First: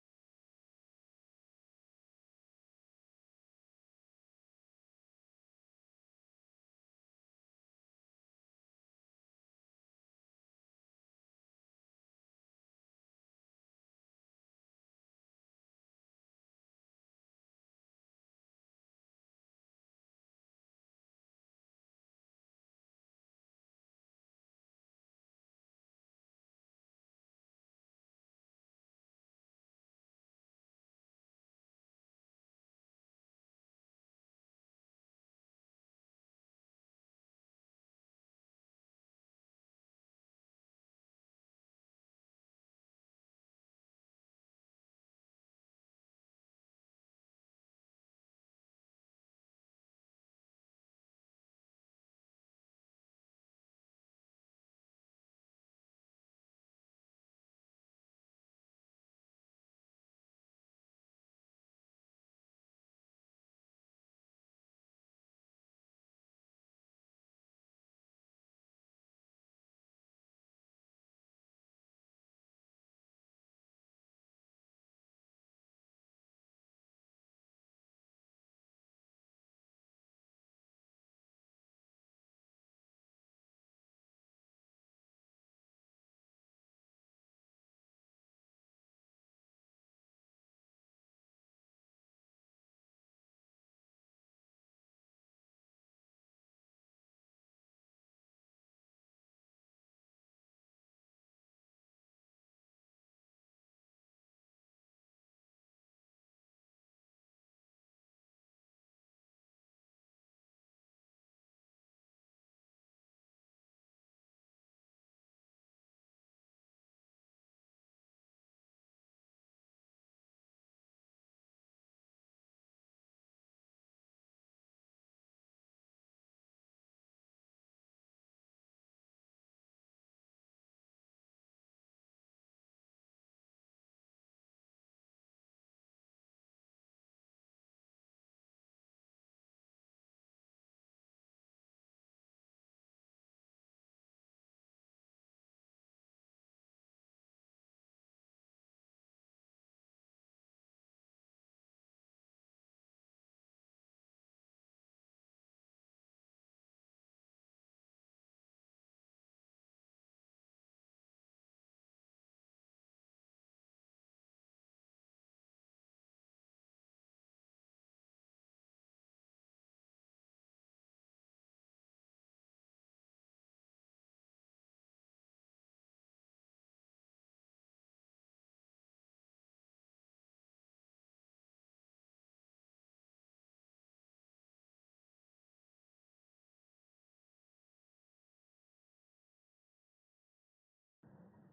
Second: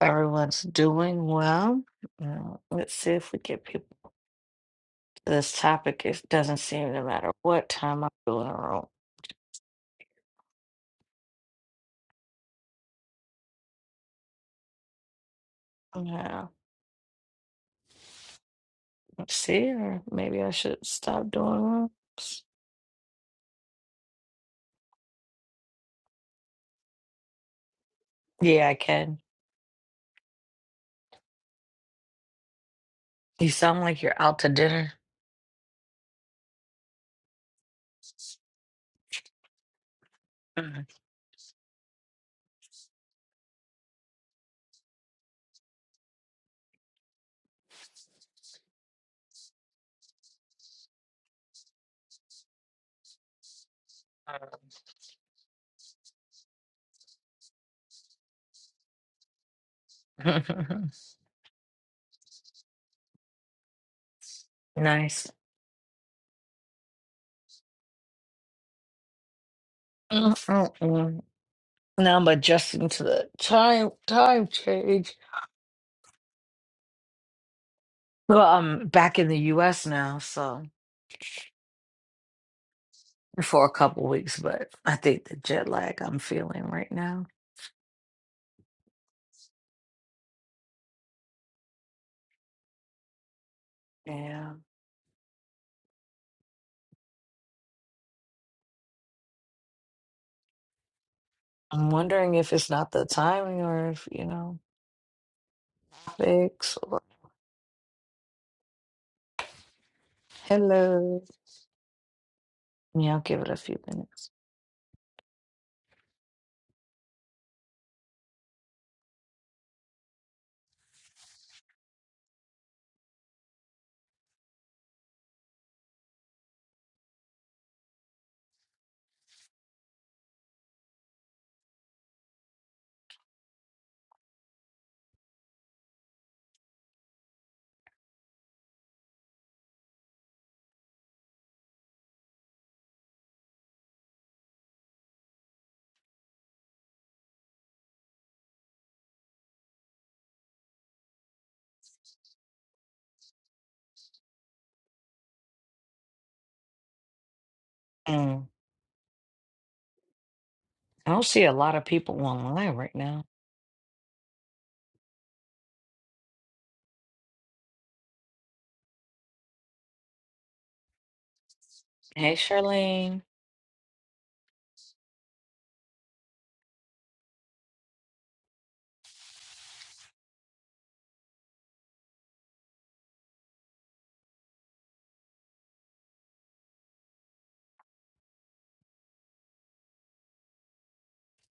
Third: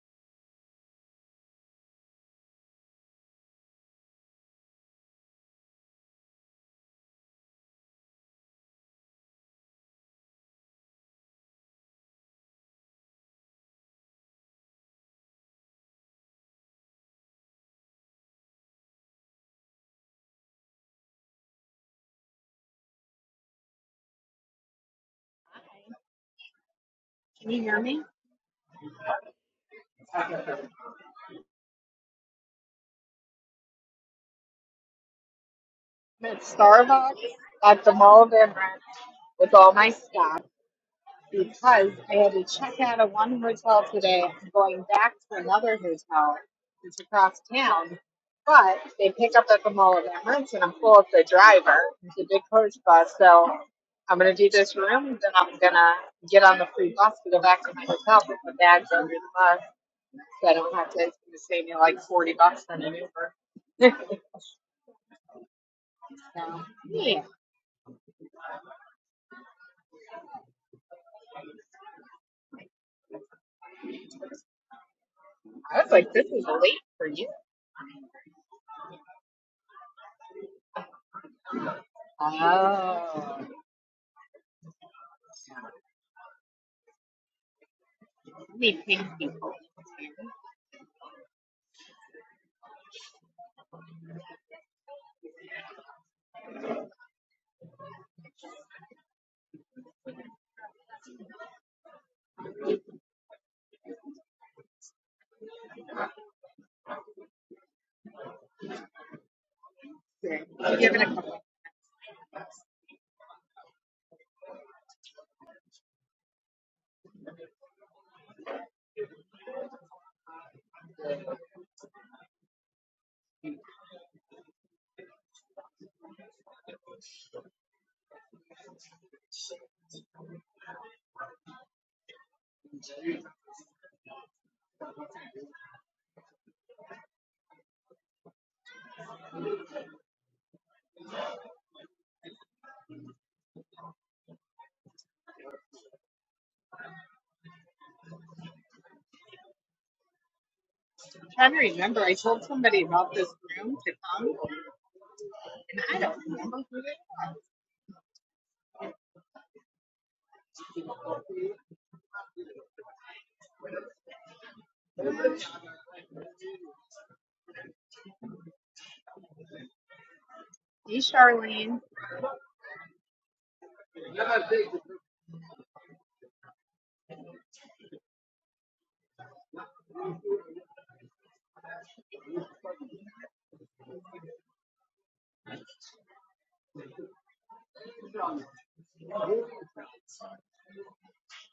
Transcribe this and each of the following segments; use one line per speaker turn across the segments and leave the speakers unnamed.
Everyone's doing well. Uh, let's see if we get people. to This topic it doesn't seem to matter what time I do in a room. Yeah, let's see, or maybe I should stop doing one.
Can you hear me?
Yeah, I can.
I'm
You sound like you're out to dinner.
at Starbucks at the Mall of Amaranth with all my stuff
Mm.
because I had to check out of one hotel today. I'm going back to another hotel. It's across town, but they pick up at the Mall of Amaranth, and I'm full of the driver. It's a big coach bus, so I'm gonna do this room, then I'm gonna get on the free bus to go back to my hotel with my bags under the bus, so I don't have to. It's gonna save me like forty bucks on an Uber.
nice.
so, yeah.
Mm-mm-mm. Now I'm adjusting to the time time change.
I was like, this is late for you.
Well, I'm back in the U.S. now, so
Oh.
for a couple weeks, but I think the jet lag I'm feeling right now.
I need pink people.
Yeah. I'm wondering if it's not the timing or if, you know, fix or
Okay. I'll give it a
hello.
couple.
Yeah, I'll give it a few minutes.
I'm trying to remember. I told somebody about this room to come, and I don't remember who it was.
Mm. I don't see a lot of people online right now.
Hey, Charlene.
Hey, Charlene.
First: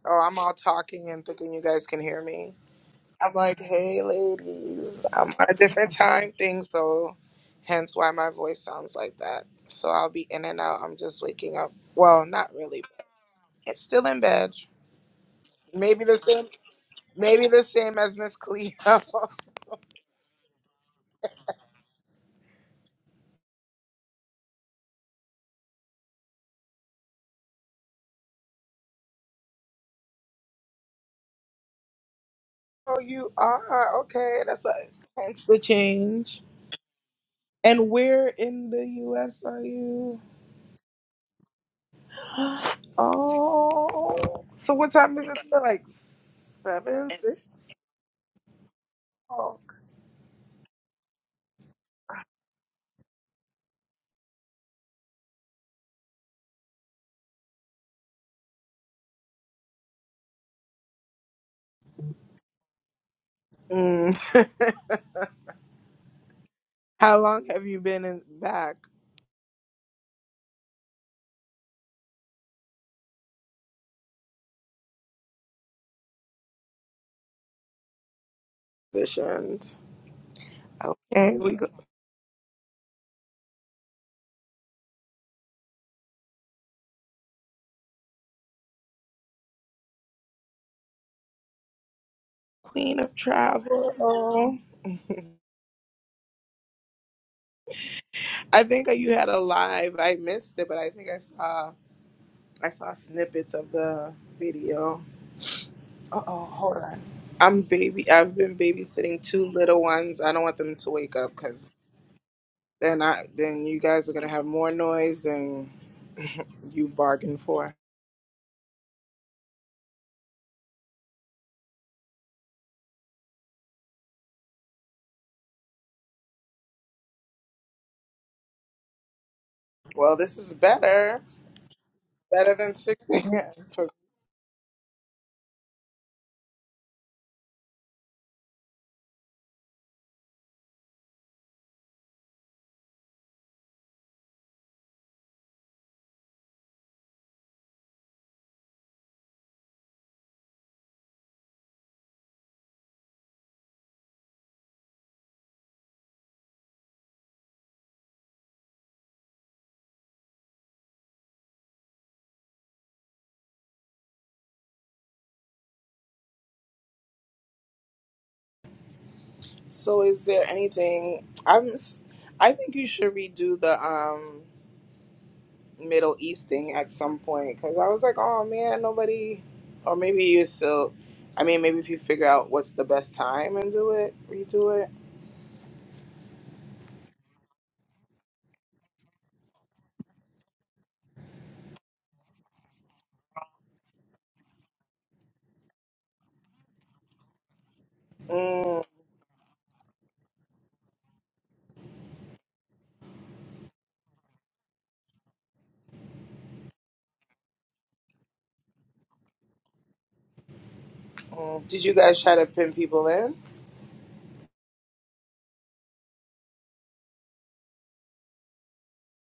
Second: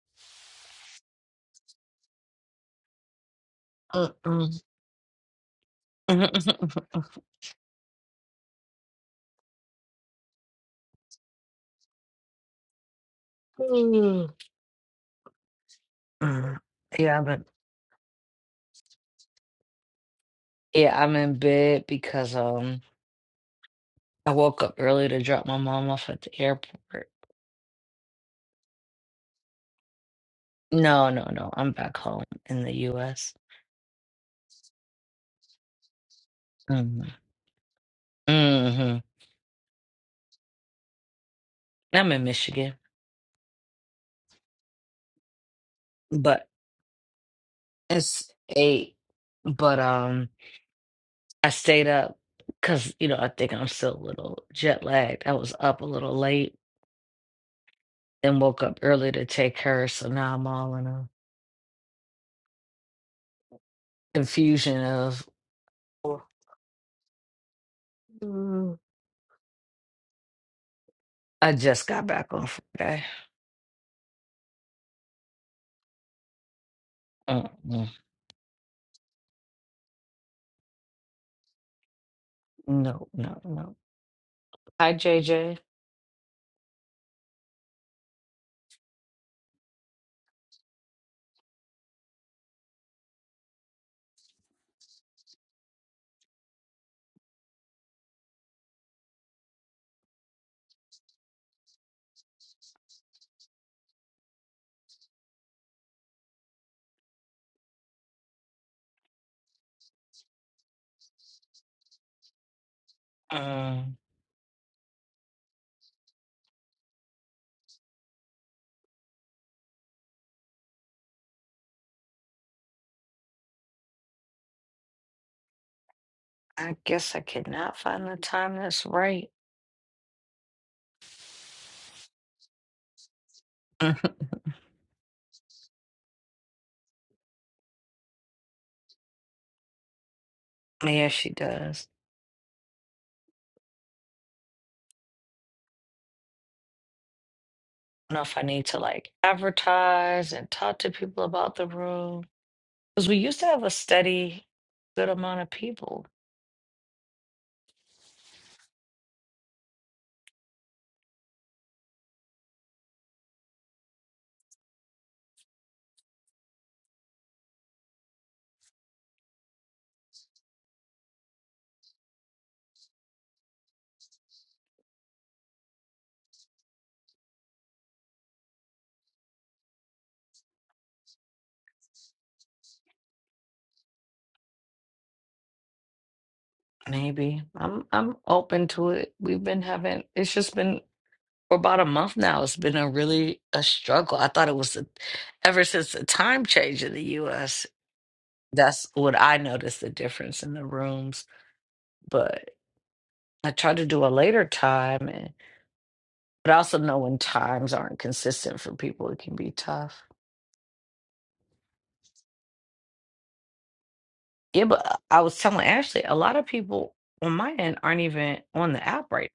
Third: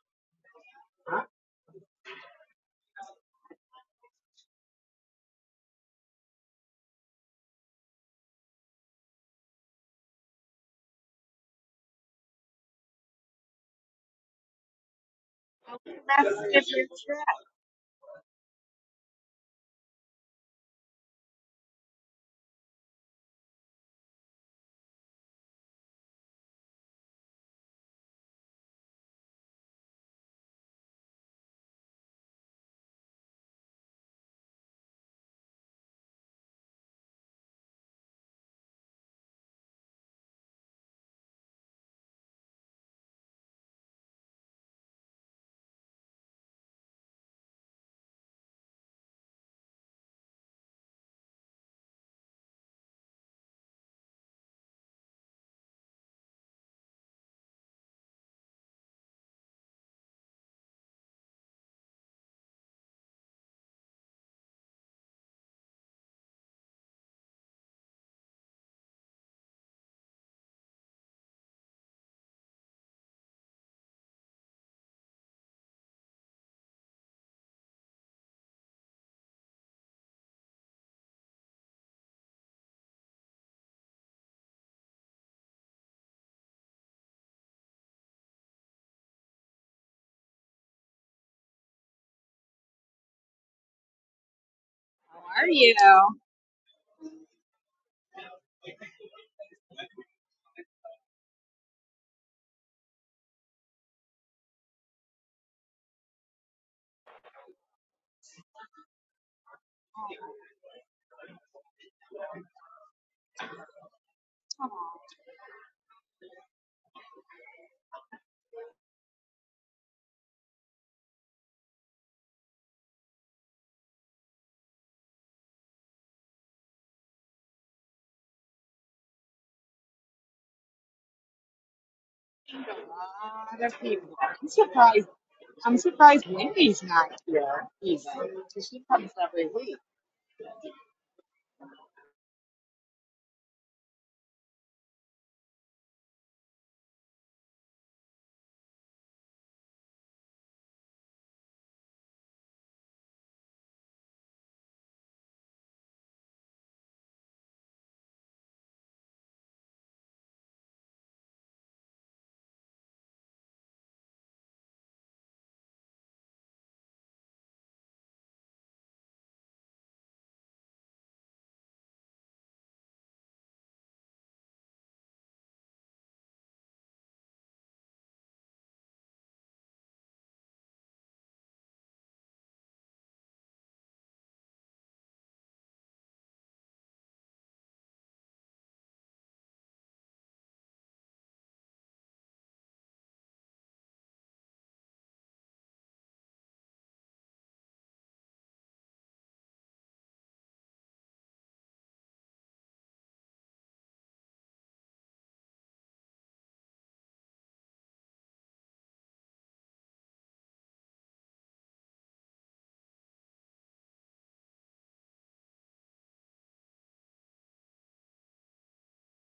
Oh, I'm all talking and thinking you guys can hear me. I'm like, hey,
Mm-mm.
ladies. I'm on a different time thing, so hence why my voice sounds like that. So I'll be in and out. I'm just waking up. Well, not really. it's still in
Mm.
bed. Maybe the
Best
same.
Mm.
if
yeah, I've been,
Maybe the same as Miss Cleo. oh,
yeah, I'm in bed because um I woke up early to drop my mom off at the airport. No, no, no. I'm back home in the
you
US.
are okay. That's what, hence the change.
hmm
And where in the
hmm
U.S. are you?
I'm in Michigan,
Oh, so what time is it? there? Like
but
seven. Six?
it's eight. But um. I stayed up because, you know, I think I'm still a little jet lagged. I was up a little late and woke up early to take her. So now I'm all in a
Mm.
confusion of,
How long have you been in back
"Ooh, I just got back on Friday. Mm-mm.
positions? Okay, we go
No, no, no. Hi, JJ.
Queen of Travel.
How are you?
I think you had a live. I missed it, but I think I saw I saw snippets of the video. Uh oh, hold on. I'm baby. I've been babysitting two little ones. I don't want them to wake up because then I then you
Um,
guys are gonna have
Oh,
more noise than you bargained for.
I guess I cannot find the time that's right.
Well, this is better. Better
there's
than six
a lot of
a.m.
Mhm.
people. I'm surprised. I'm surprised Wendy's not here, even. 'cause She comes every week.
Yeah, she does. I don't know if I need to like advertise and talk to people about the room because we used to have a steady good amount of people.
So is there anything I'm s- I think you should redo the um Middle East thing at some point cuz I was like, "Oh man, nobody or maybe you still I mean, maybe if you figure out what's the best time and do it, redo it.
Maybe. I'm I'm open to it. We've been having it's just been for about a month now. It's been a really a struggle. I thought it was the- ever since the time change in the US.
mm
That's what I noticed the difference in the rooms. But I tried to do a later time and but I also know when times aren't consistent for people, it can be tough.
mm. Did you guys try to pin people in?
Yeah, but uh, I was telling Ashley, a lot of people on my end aren't even on the app right.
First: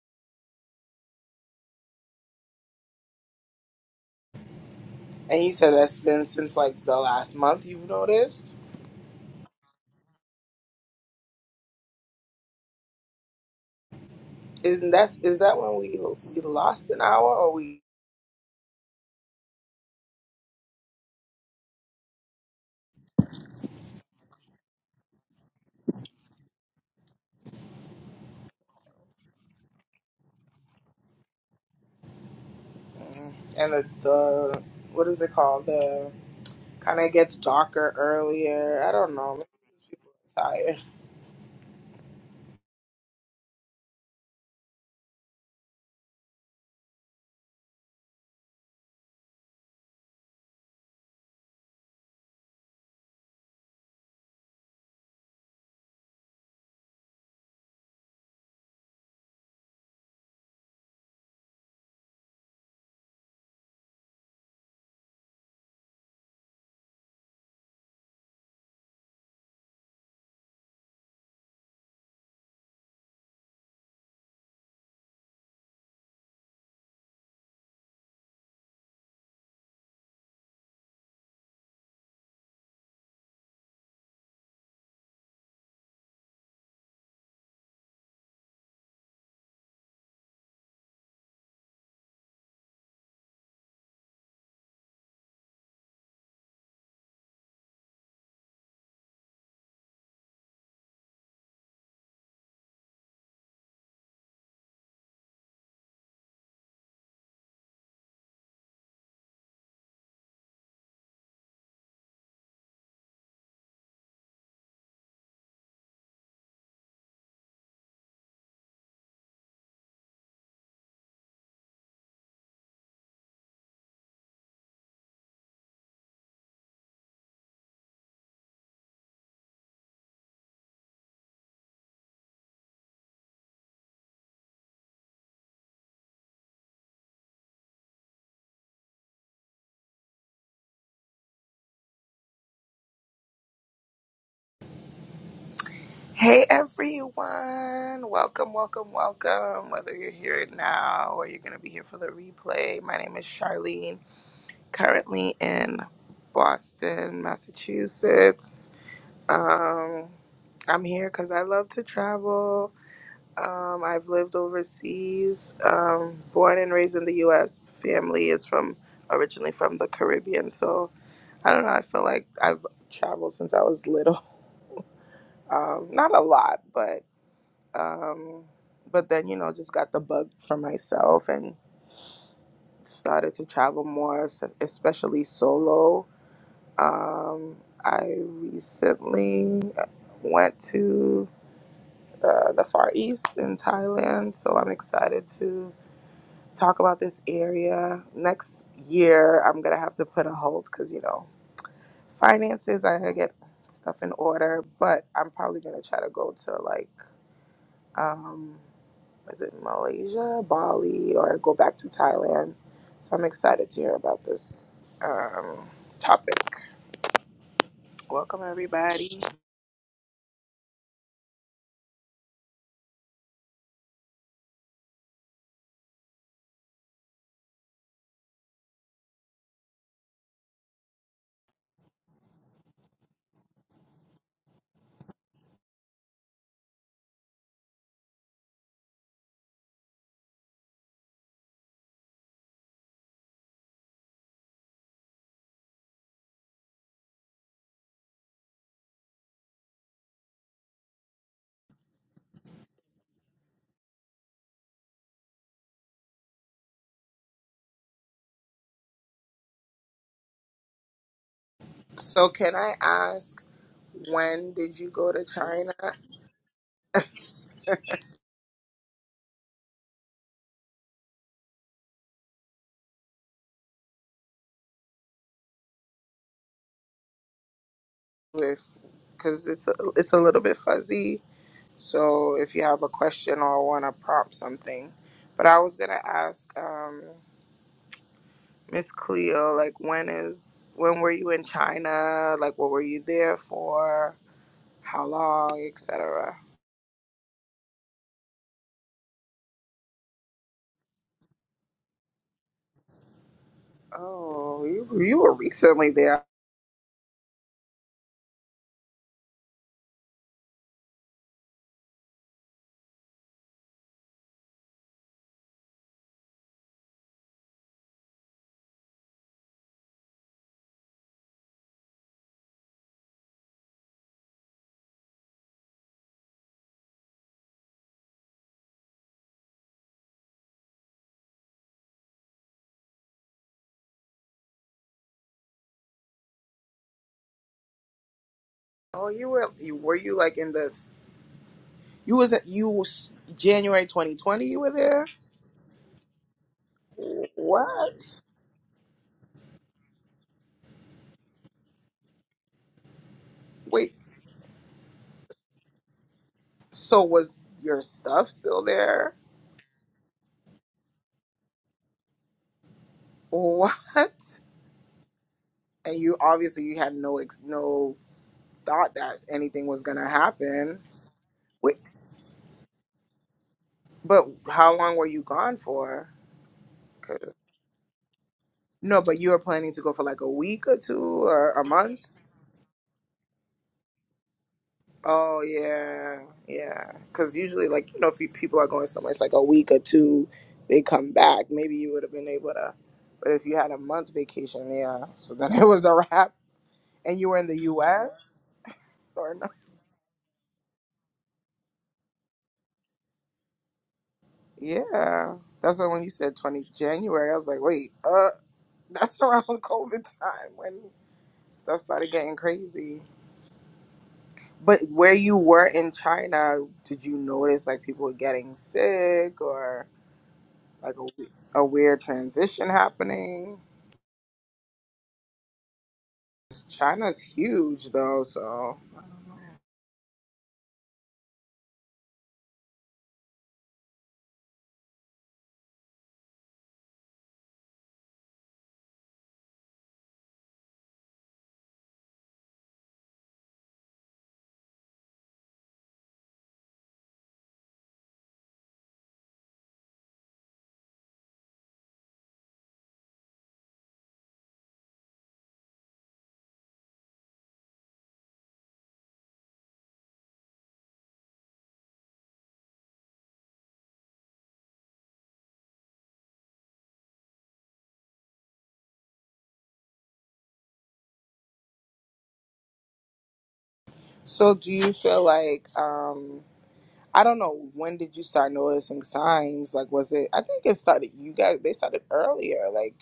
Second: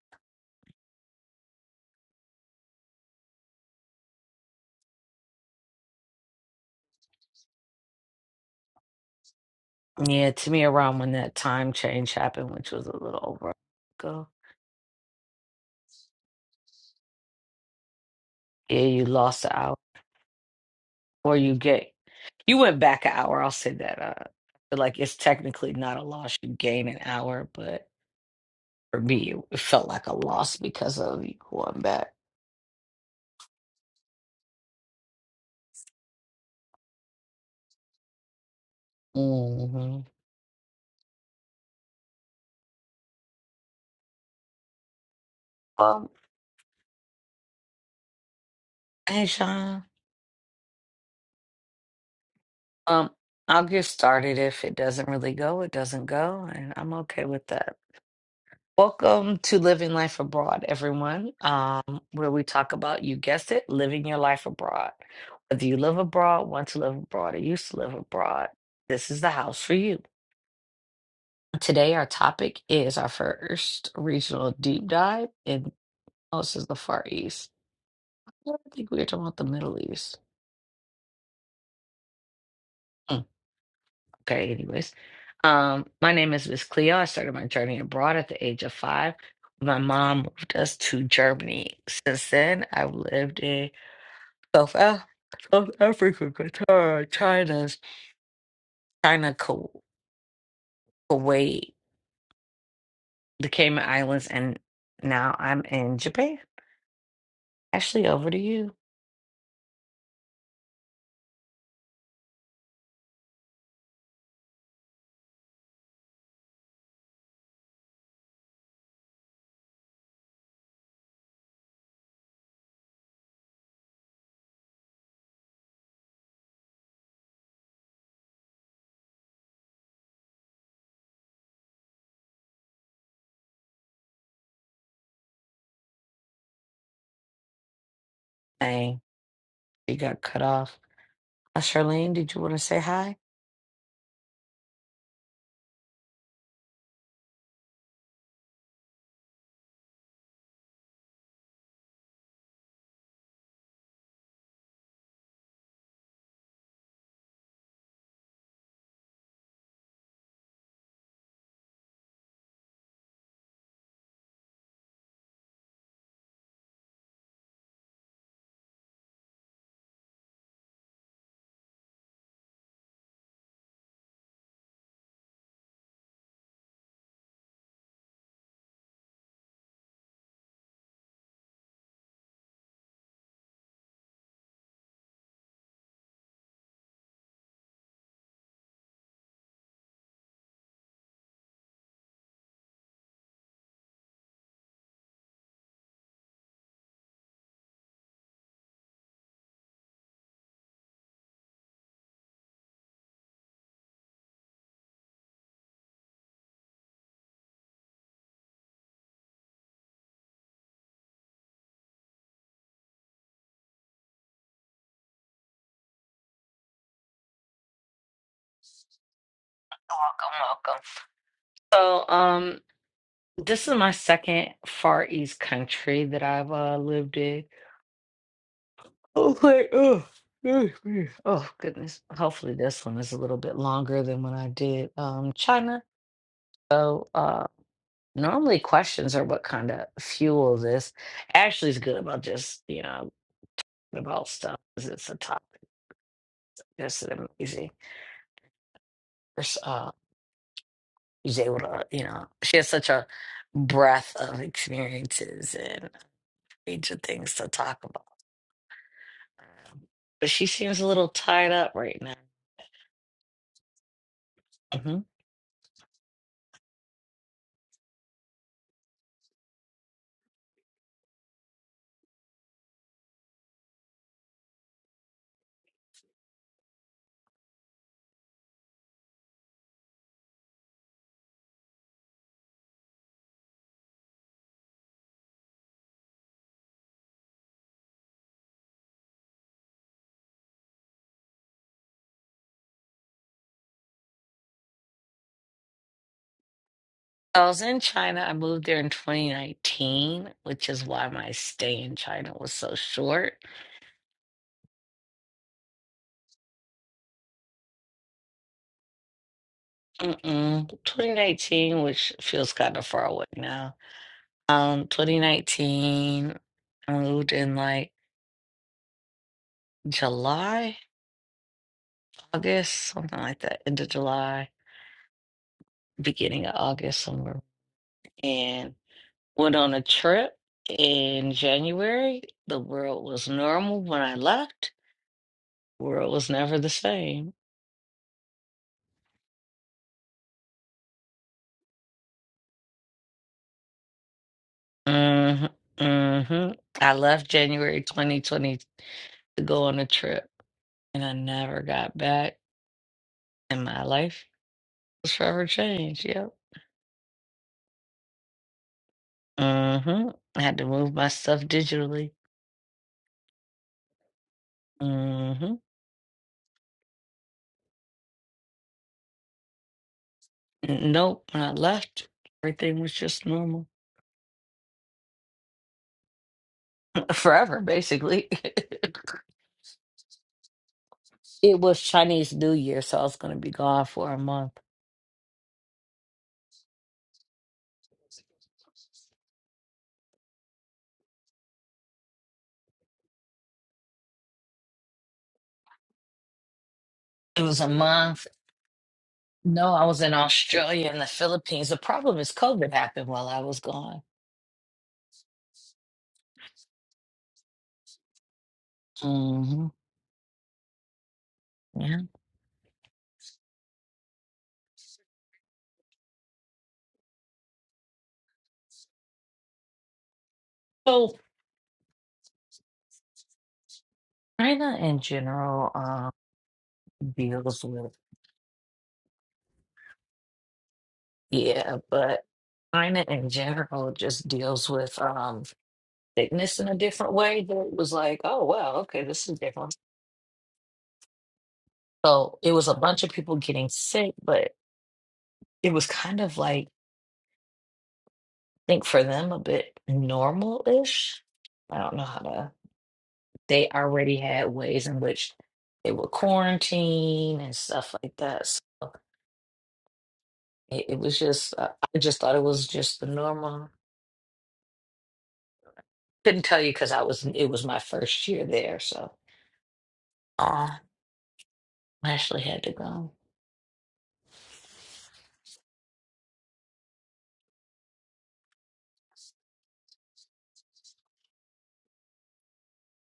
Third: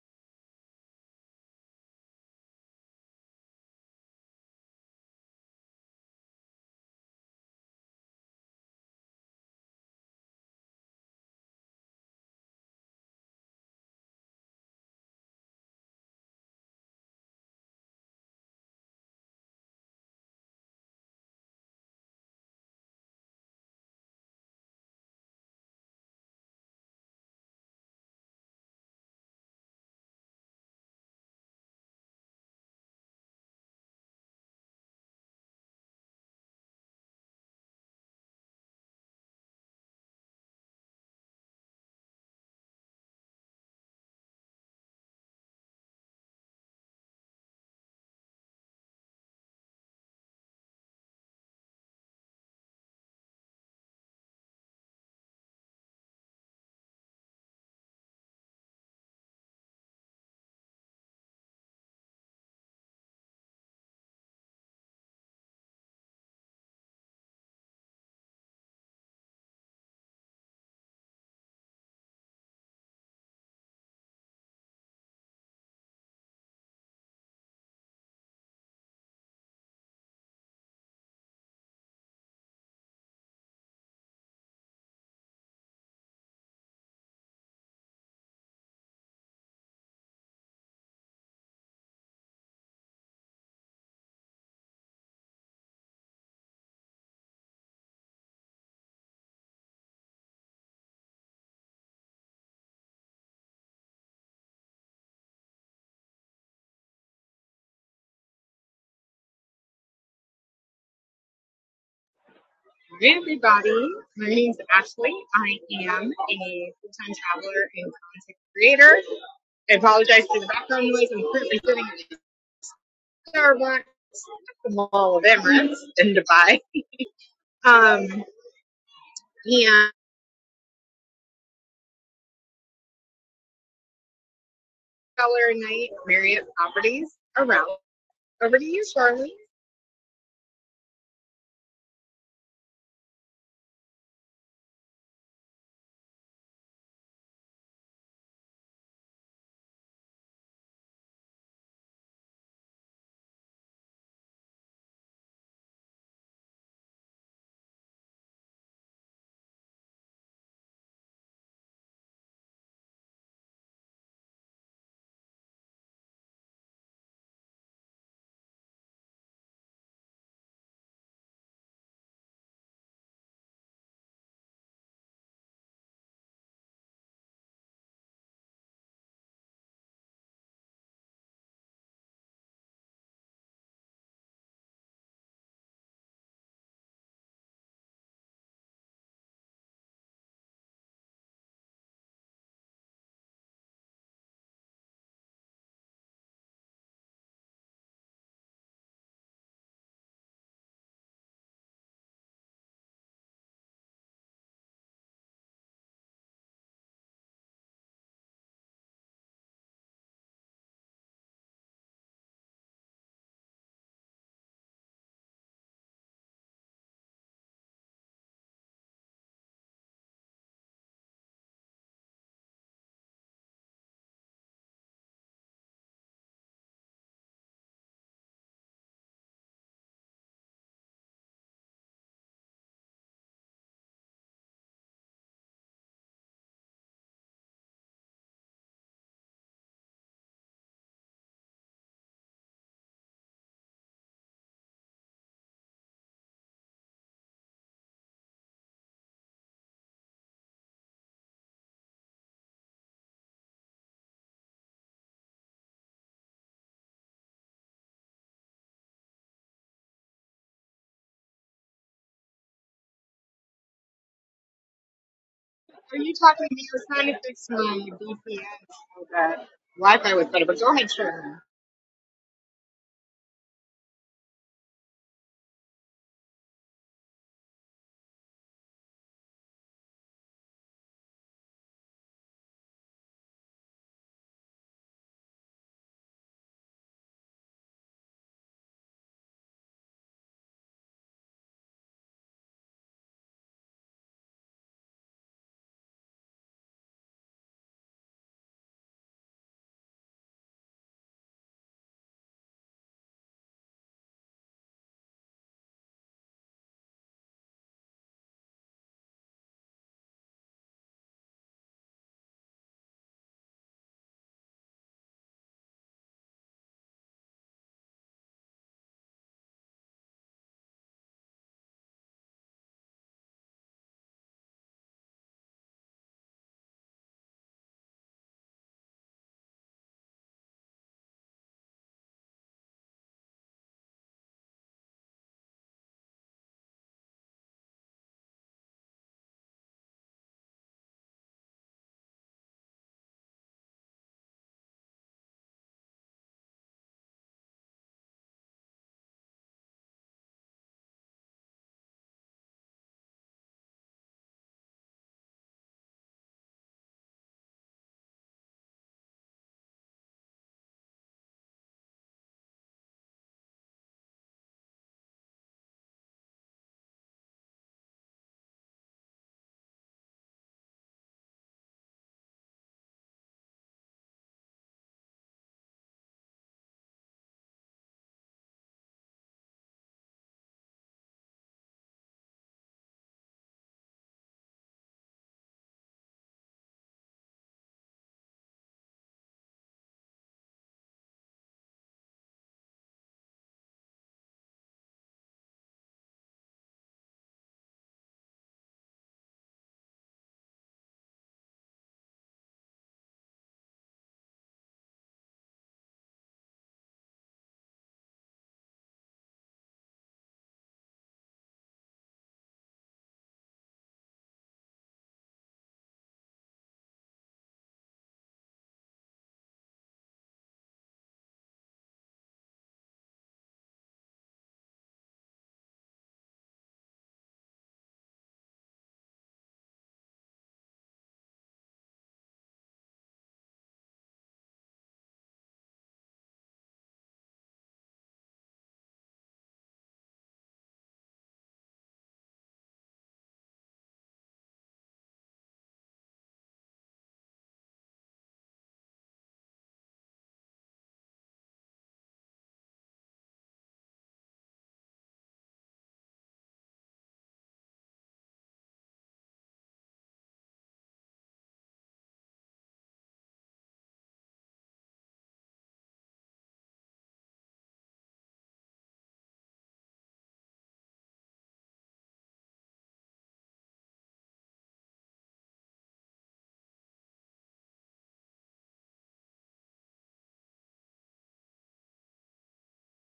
And you said that's been since like the last month you've noticed.
now. Yeah, to me around when that time change happened, which was a little over a month ago
Isn't that's is that when we we lost an hour or we
Yeah, you lost an hour, or you get you went back an hour. I'll say that. Uh, but like it's technically not a loss. You gain an hour, but for me, it, it felt like a loss because of you going back.
mm, and the, the what is it called? Kind of gets darker earlier. I don't know. Maybe just
hmm
people are tired.
Well, hey, Sean. Um, I'll get started. If it doesn't really go, it doesn't go, and I'm okay with that. Welcome to Living Life Abroad, everyone, um, where we talk about, you guessed it, living your life abroad. Whether you live abroad, want to live abroad, or used to live abroad, this is the house for you. Today, our topic is our first regional deep dive, and oh, this is the Far East. Well, I don't think we were talking about the Middle East. Mm, okay, anyways. Um, my name is Miss Cleo. I started my journey abroad at the age of five. My mom moved us to Germany. Since then, I've lived in South, Af- South Africa, Qatar, China, China, Ku- Kuwait, the Cayman Islands, and now I'm in Japan. Ashley, over to you.
Hi everybody, my name is Ashley. I am a full-time traveler and content creator. I apologize for the background noise. I'm currently sitting at Starbucks, the Mall of Emirates in Dubai. Um, and yeah, traveler night Marriott properties around. Over to you,
Dang,
Charlie.
you got cut off. Uh, Charlene, did you want to say hi?
Hey everyone! Welcome, welcome, welcome. Whether you're here now or you're gonna be here for the replay, my name is Charlene. Currently in Boston, Massachusetts. Um, I'm here because I love to travel. Um, I've lived overseas, um, born and raised in the U.S. Family is from originally from the Caribbean, so I don't know. I feel like I've traveled since I was little. Um, not a lot, but um, but then you know, just got the bug for myself and started to travel more, s- especially solo. Um, I recently uh, went to uh, the Far East in Thailand, so I'm excited to. talk about this area. Next year, I'm going to have to put a hold because, you know, finances, I got to get stuff in order, but I'm probably going to try to go to like, um, is it Malaysia, Bali, or go back to Thailand. So I'm excited to hear about this um, topic. Welcome, everybody.
Welcome, welcome. So, um, this is my second Far East country that I've uh, lived in. Oh, oh, oh, yeah. Oh, goodness. Hopefully, this one is a little bit longer than when I did um China. So, Normally, questions are what kind of fuel this. Ashley's good about just, you know, about stuff 'cause it's a topic. That's an amazing. pers- Uh, she's able to, you know, she has such a breadth of experiences and range of things to talk about. Um, But she seems a little tied up right now.
So, can I ask, when did you
hmm
go to China
Are you talking to me? I was trying to fix my VPN so that Wi-Fi was better, but go ahead, Charlie.
with because it's a, it's a little bit fuzzy. So if you have a question or want to prompt something, but I was gonna ask um, Miss Cleo, like when is when were you in China? Like what were you there for? How long, etc.
I was in China. I moved there in 2019, which is why my stay in China was so short.
Oh, you you were recently there.
Mm-mm. 2019, which feels kind of far away now. Um, 2019, I moved in like July, August, something like that, end of July, beginning of August, somewhere. And went on a trip in January. The world was normal when I left. World was never the same.
Oh, you were you were you like in the you was you was January 2020 you were there?
hmm hmm I left January
What?
2020 to go on a trip, and I never got back. And my
Wait,
life was forever changed. Yep.
so was your stuff still there?
hmm I had to move my stuff digitally
What?
hmm
And you obviously you had no ex- no thought that anything was gonna happen.
Nope. When I
Wait,
left, everything was just normal
but how long were you gone for? 'Cause-
forever, basically.
No, but you were planning to go for like a week or two or
it
a
was
month.
Chinese New Year, so I was going to be gone for a month.
Oh yeah, yeah. Because usually, like you know, if you, people are going somewhere, it's like a week or two. They come back. Maybe you would have been able to. But if you had a month vacation, yeah. So then it was a wrap. And you were
It
in the
was a month.
U.S. or no?
No, I was in Australia and the Philippines. The problem is COVID happened while I was gone.
Yeah, that's why when you said 20 January, I was like, wait, uh, that's around
hmm
COVID time when stuff
Yeah.
started getting crazy. But where you were in China, did you notice like people were getting sick or like
So
a, a weird transition happening?
China in general um,
China's
deals
huge
with,
though, so. I don't know.
yeah, but China in general just deals with um, sickness in a different way that was like, oh, wow, okay, this is different. So it was a bunch of people getting sick, but it was kind of like, I think for them, a bit normal-ish. I don't know how to, they already had ways in which they would quarantine and stuff like that. So it, it was just, uh, I just thought it was just the normal. Couldn't tell you because I was, it was my first year there. So uh, I actually had to go.
So do you feel like, um, I don't know, when did you start noticing signs? Like, was it, I think it started, you guys, they started earlier. Like.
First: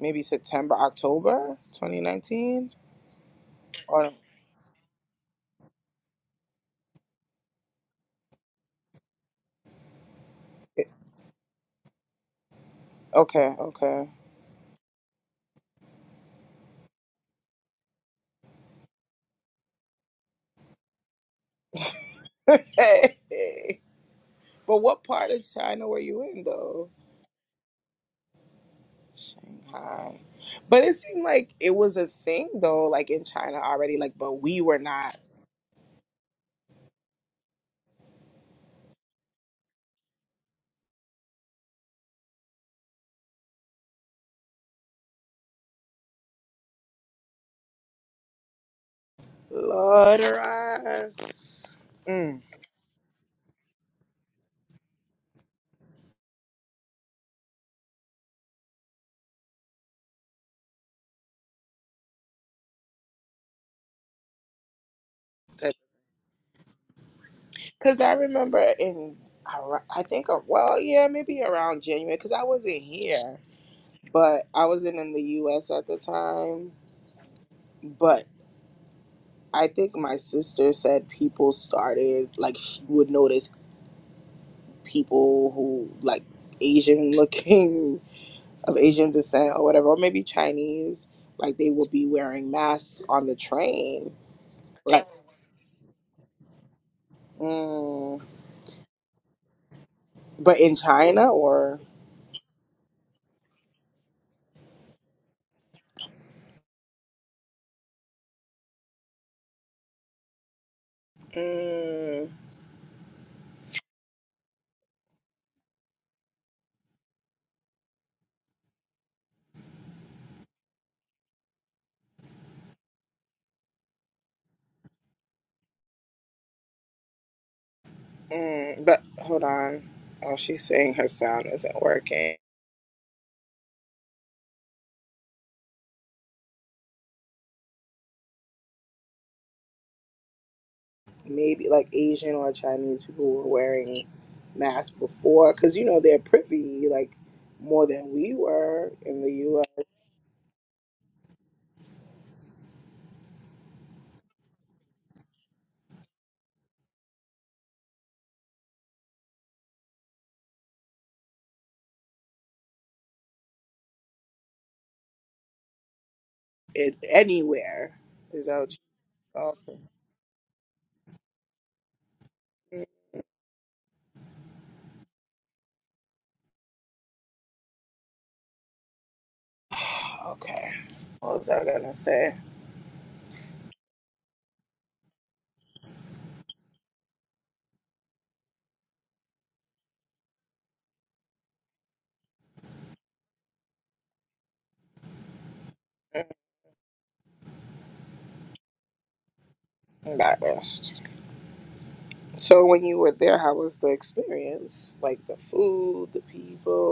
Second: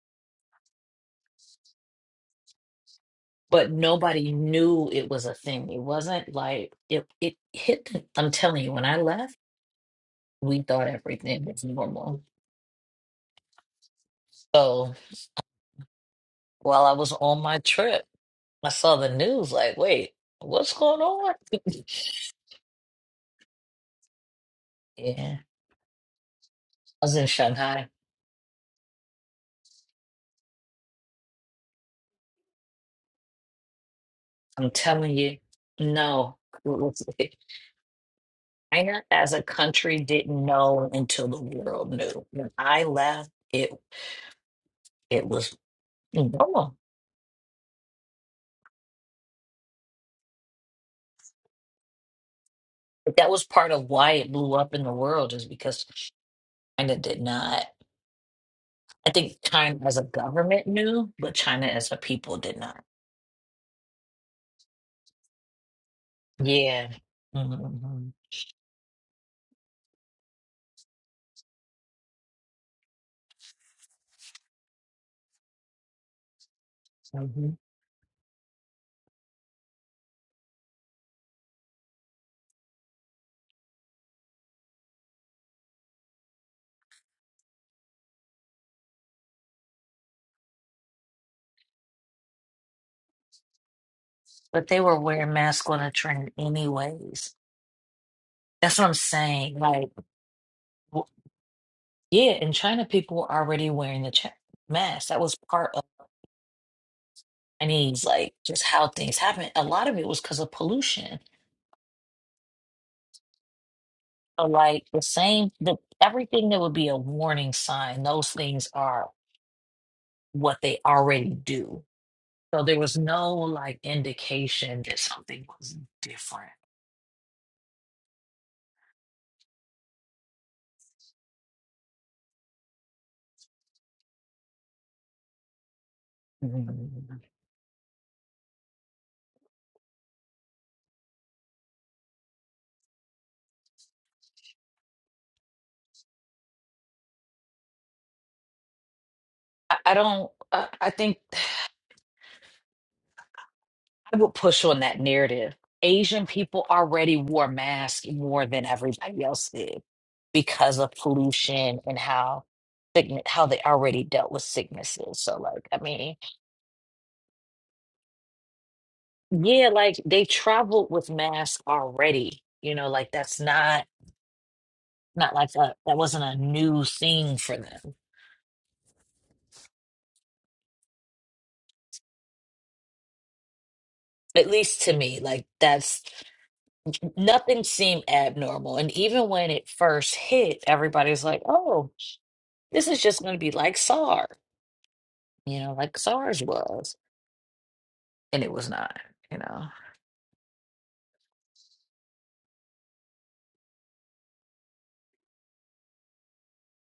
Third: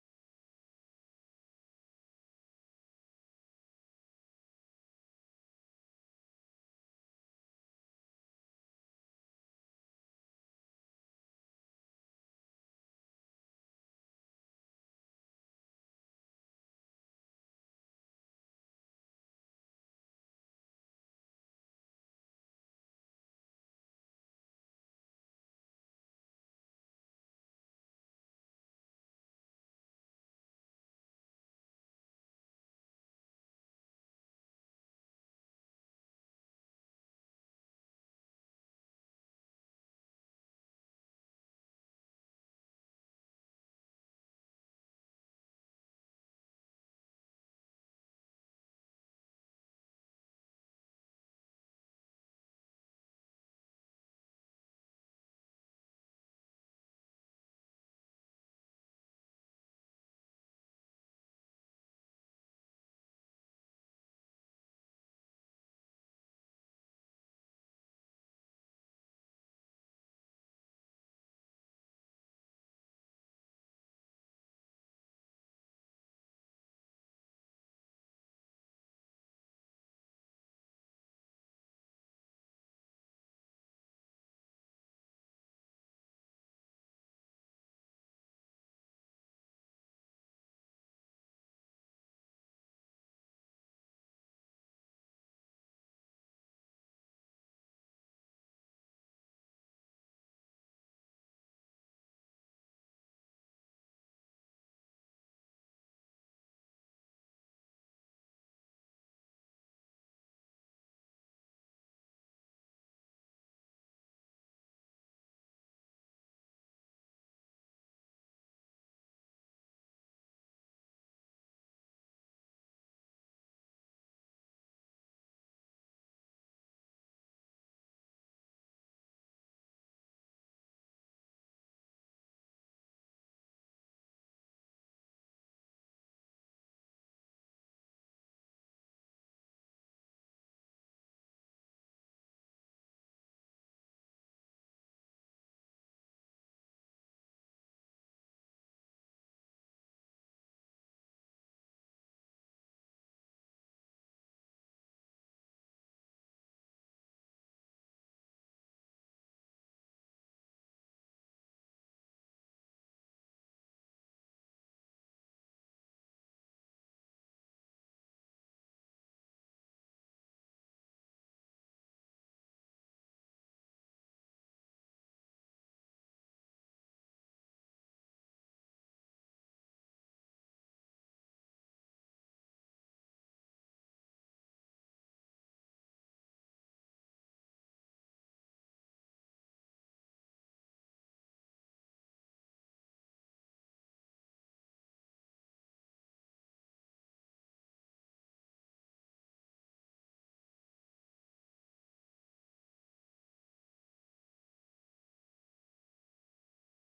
maybe September, October 2019?
But
Or, no,
nobody knew it was a thing. It wasn't like it, it hit, the- I'm telling you, when I left, we thought
it-
everything was normal.
okay, okay.
So while I was on my trip, I saw the news like, wait, what's going on?
but what part
Yeah,
of
I
China were you in though?
was in Shanghai.
Shanghai. But it seemed like it was a thing though, like in China already, like, but we
I'm
were
telling
not.
you, no. China as a country didn't know until the world knew. When I left, it it was normal.
Lord us. Mm.
But that was part of why it blew up in the world, is because China did not. I think China as a government knew, but China as a people did not. Yeah. Mm-hmm, mm-hmm.
Because I remember in, ar- I think, uh, well, yeah, maybe around January, because I wasn't here, but I wasn't in the US at the time.
Mhm.
I think my sister said people started like she would notice people who like Asian looking of Asian descent or whatever, or maybe Chinese, like they would be wearing masks on the train.
But they were
Like,
wearing masks on a train anyways.
mm,
That's what I'm saying. Like,
but in
w-
China or,
yeah, in China, people were already wearing the cha- mask. That was part of Chinese, like, just how things happen. A lot of it was because of pollution.
mm,
So, like, the same, the everything that would be a warning sign, those things are what they already do. So there was no like indication that something was different.
mm, but hold on, oh she's saying her sound isn't working.
Mhm.
maybe like Asian or Chinese people were wearing masks before because you know they're privy like more than we were in the
I,
U.S.
I don't. I, I think. I would push on that narrative. Asian people already wore masks more than everybody else did because of pollution and how sickness, how they already dealt with sicknesses. So, like, I mean,
It, anywhere is that what
yeah,
you
like they traveled with masks already. You
okay.
know, like that's not not like a, that wasn't a new thing for them.
okay. What was I gonna say?
At least to me, like that's nothing seemed abnormal. And even when it first hit, everybody's like, "Oh, this is just going to be like SARS." you know, like SARS was, and it was not, you know.
Embarrassed. So when you were there, how was the experience? Like the food, the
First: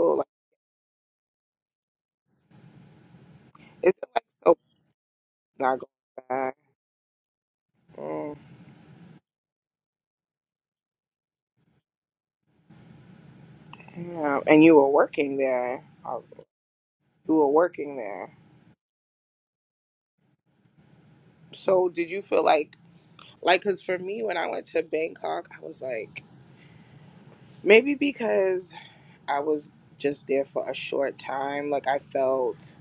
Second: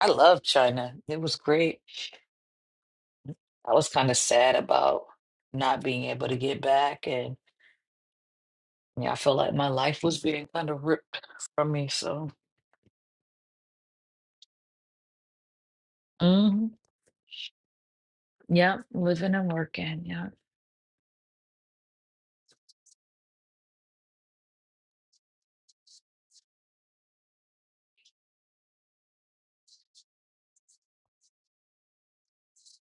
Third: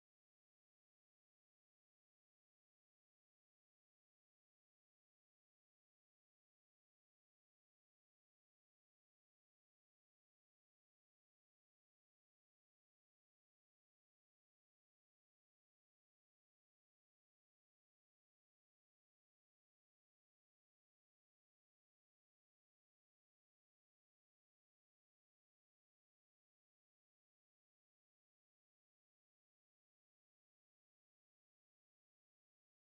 I
Like
love China. It was great. I was
is it
kind of
like so
sad about
not
not being
going
able to
back?
get back, and
Mm,
yeah, I feel like my life was being kind of ripped from me. So,
yeah. And you were working there. Uh,
hmm
You were working there.
yeah, living and working. Yeah,
So did you feel like Like, cause for me, when I went to Bangkok, I was like, maybe because I was just there for a short time, like I felt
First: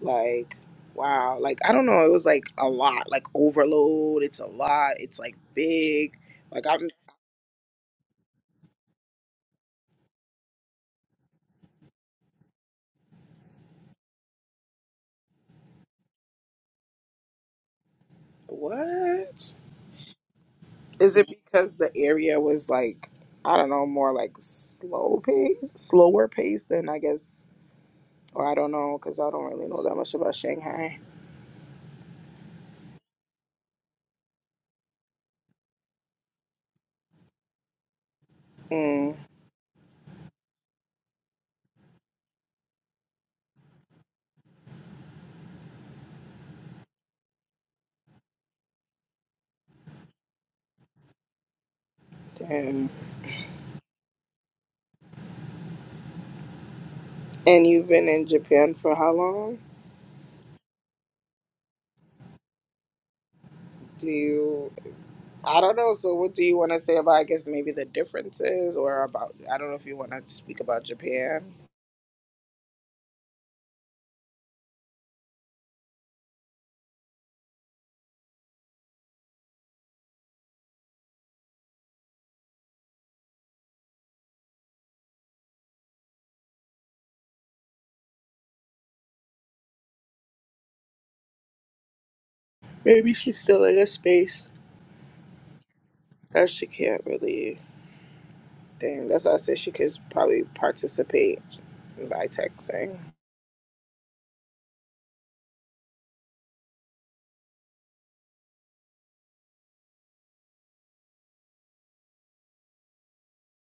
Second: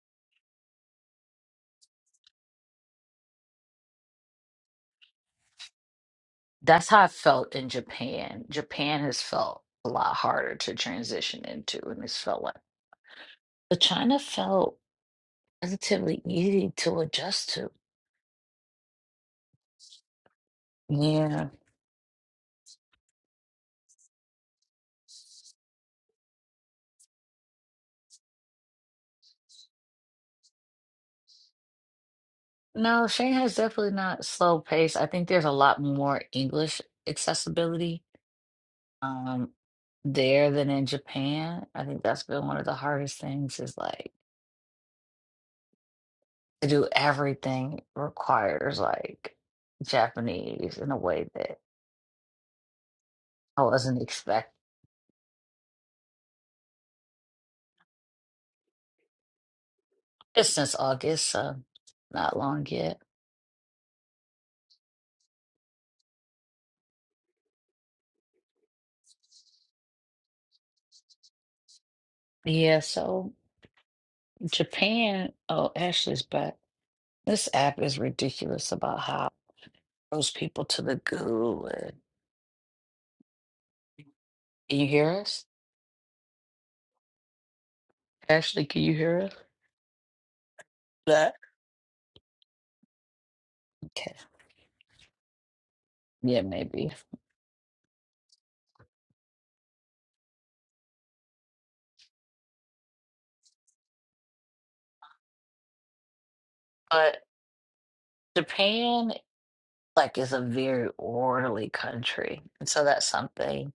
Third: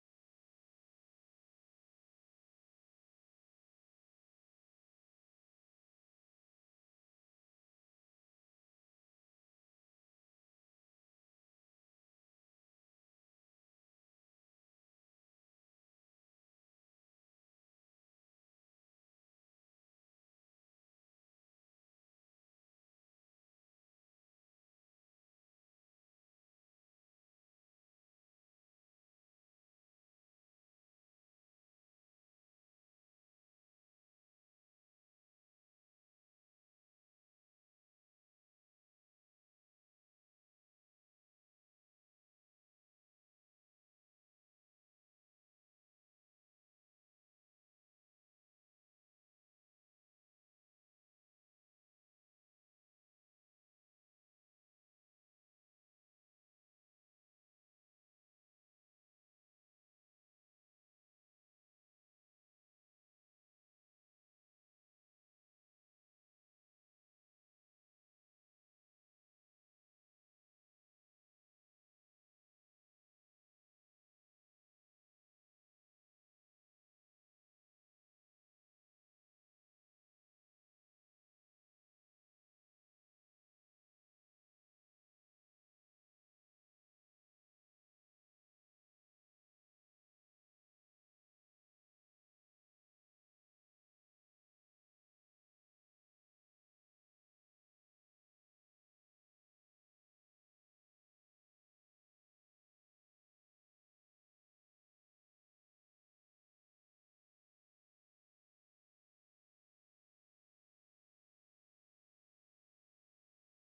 like, wow, like I don't know, it was like a lot, like overload. It's a lot. It's like big. Like
that's
I'm
how I felt in Japan. Japan has felt a lot harder to transition into, and it's felt like, but China felt relatively easy to adjust to.
what? Is it
Yeah.
because the area was like I don't know, more like slow pace, slower pace than I guess, or I don't know, cause I don't really know that much about Shanghai.
No, Shanghai's definitely not slow paced. I think there's a lot more English accessibility
Mm,
um, there than in Japan. I think that's been one of the hardest things is like to do everything requires like Japanese in a way that
damn.
I wasn't expecting.
And you've been in Japan for how long?
Just since August, so not long yet.
Do you, I don't know. So, what do you want to say about, I guess, maybe the differences or about, I don't know if you want to speak about Japan.
Yeah, so Japan, oh, Ashley's back. This app is ridiculous about how it throws people to the goo. And, can you hear us? Ashley, can you hear us? that.
Maybe she's still in a
Okay.
space
Yeah,
that she
maybe.
can't really, dang, that's why I said she could probably participate by texting.
But Japan, like, is a very orderly country. And so that's something,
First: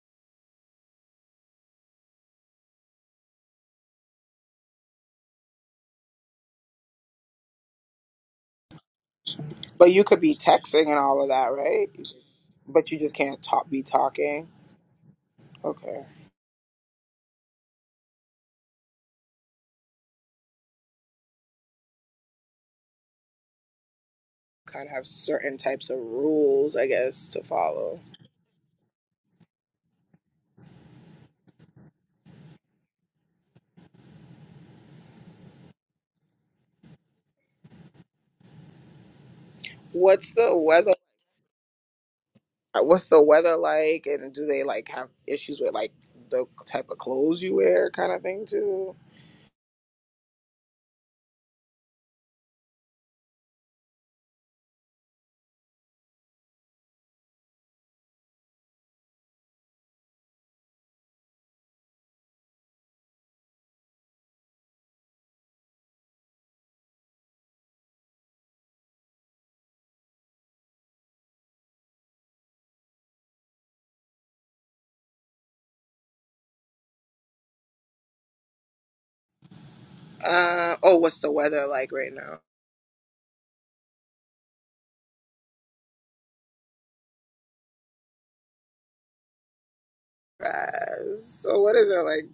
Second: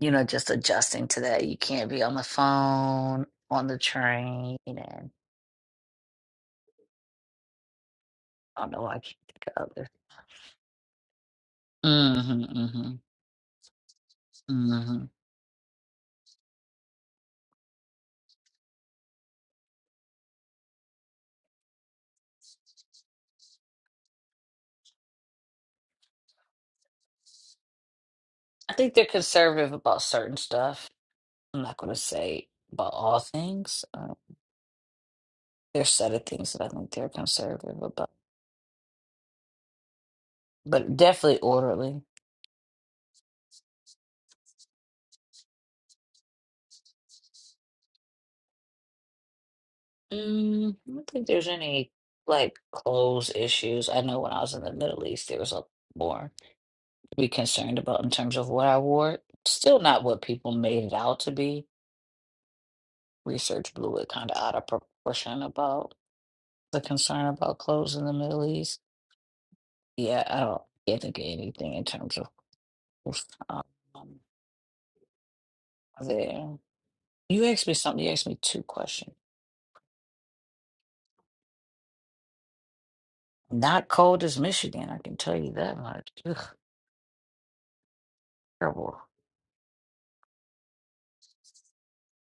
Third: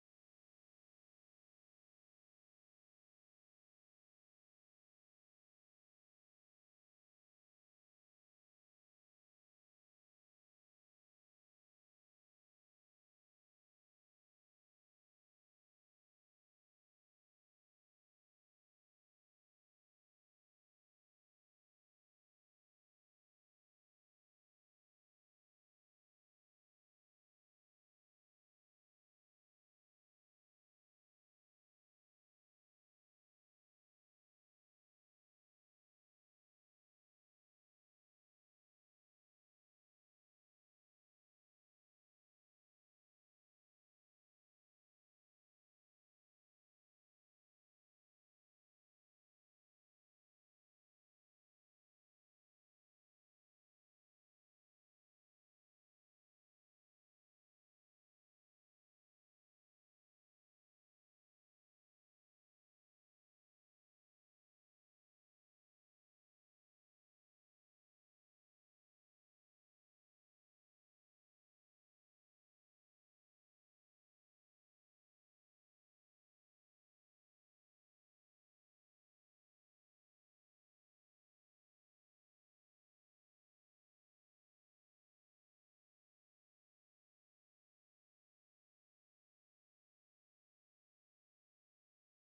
you know, just adjusting to that. You can't be on the phone, on the train, and I don't know why I can't think of others.
But you could be texting and all of that, right?
Mm-hmm,
But you
mm-hmm,
just can't talk, be talking.
mm-hmm.
Okay. Kind of have certain types of rules, I guess, to follow.
I think they're conservative about certain stuff. I'm not going to say about all things. Um, there's set of things that I think they're conservative about,
What's the weather?
but definitely orderly.
uh, what's the weather like and do they like have issues with like the type of clothes you wear kind of thing too
Mm, I don't think there's any like clothes issues. I know when I was in the Middle East, there was a more to be concerned about in terms of what I wore. Still not what people made it out to be. Research blew it kind of out of proportion about the concern about clothes in the Middle East. Yeah, I don't can't think of anything in terms of clothes, um, there. You asked me something. You asked me two questions.
uh oh what's the weather like right now
Not cold as Michigan, I can tell you that much. Ugh, terrible.
guys so what is it like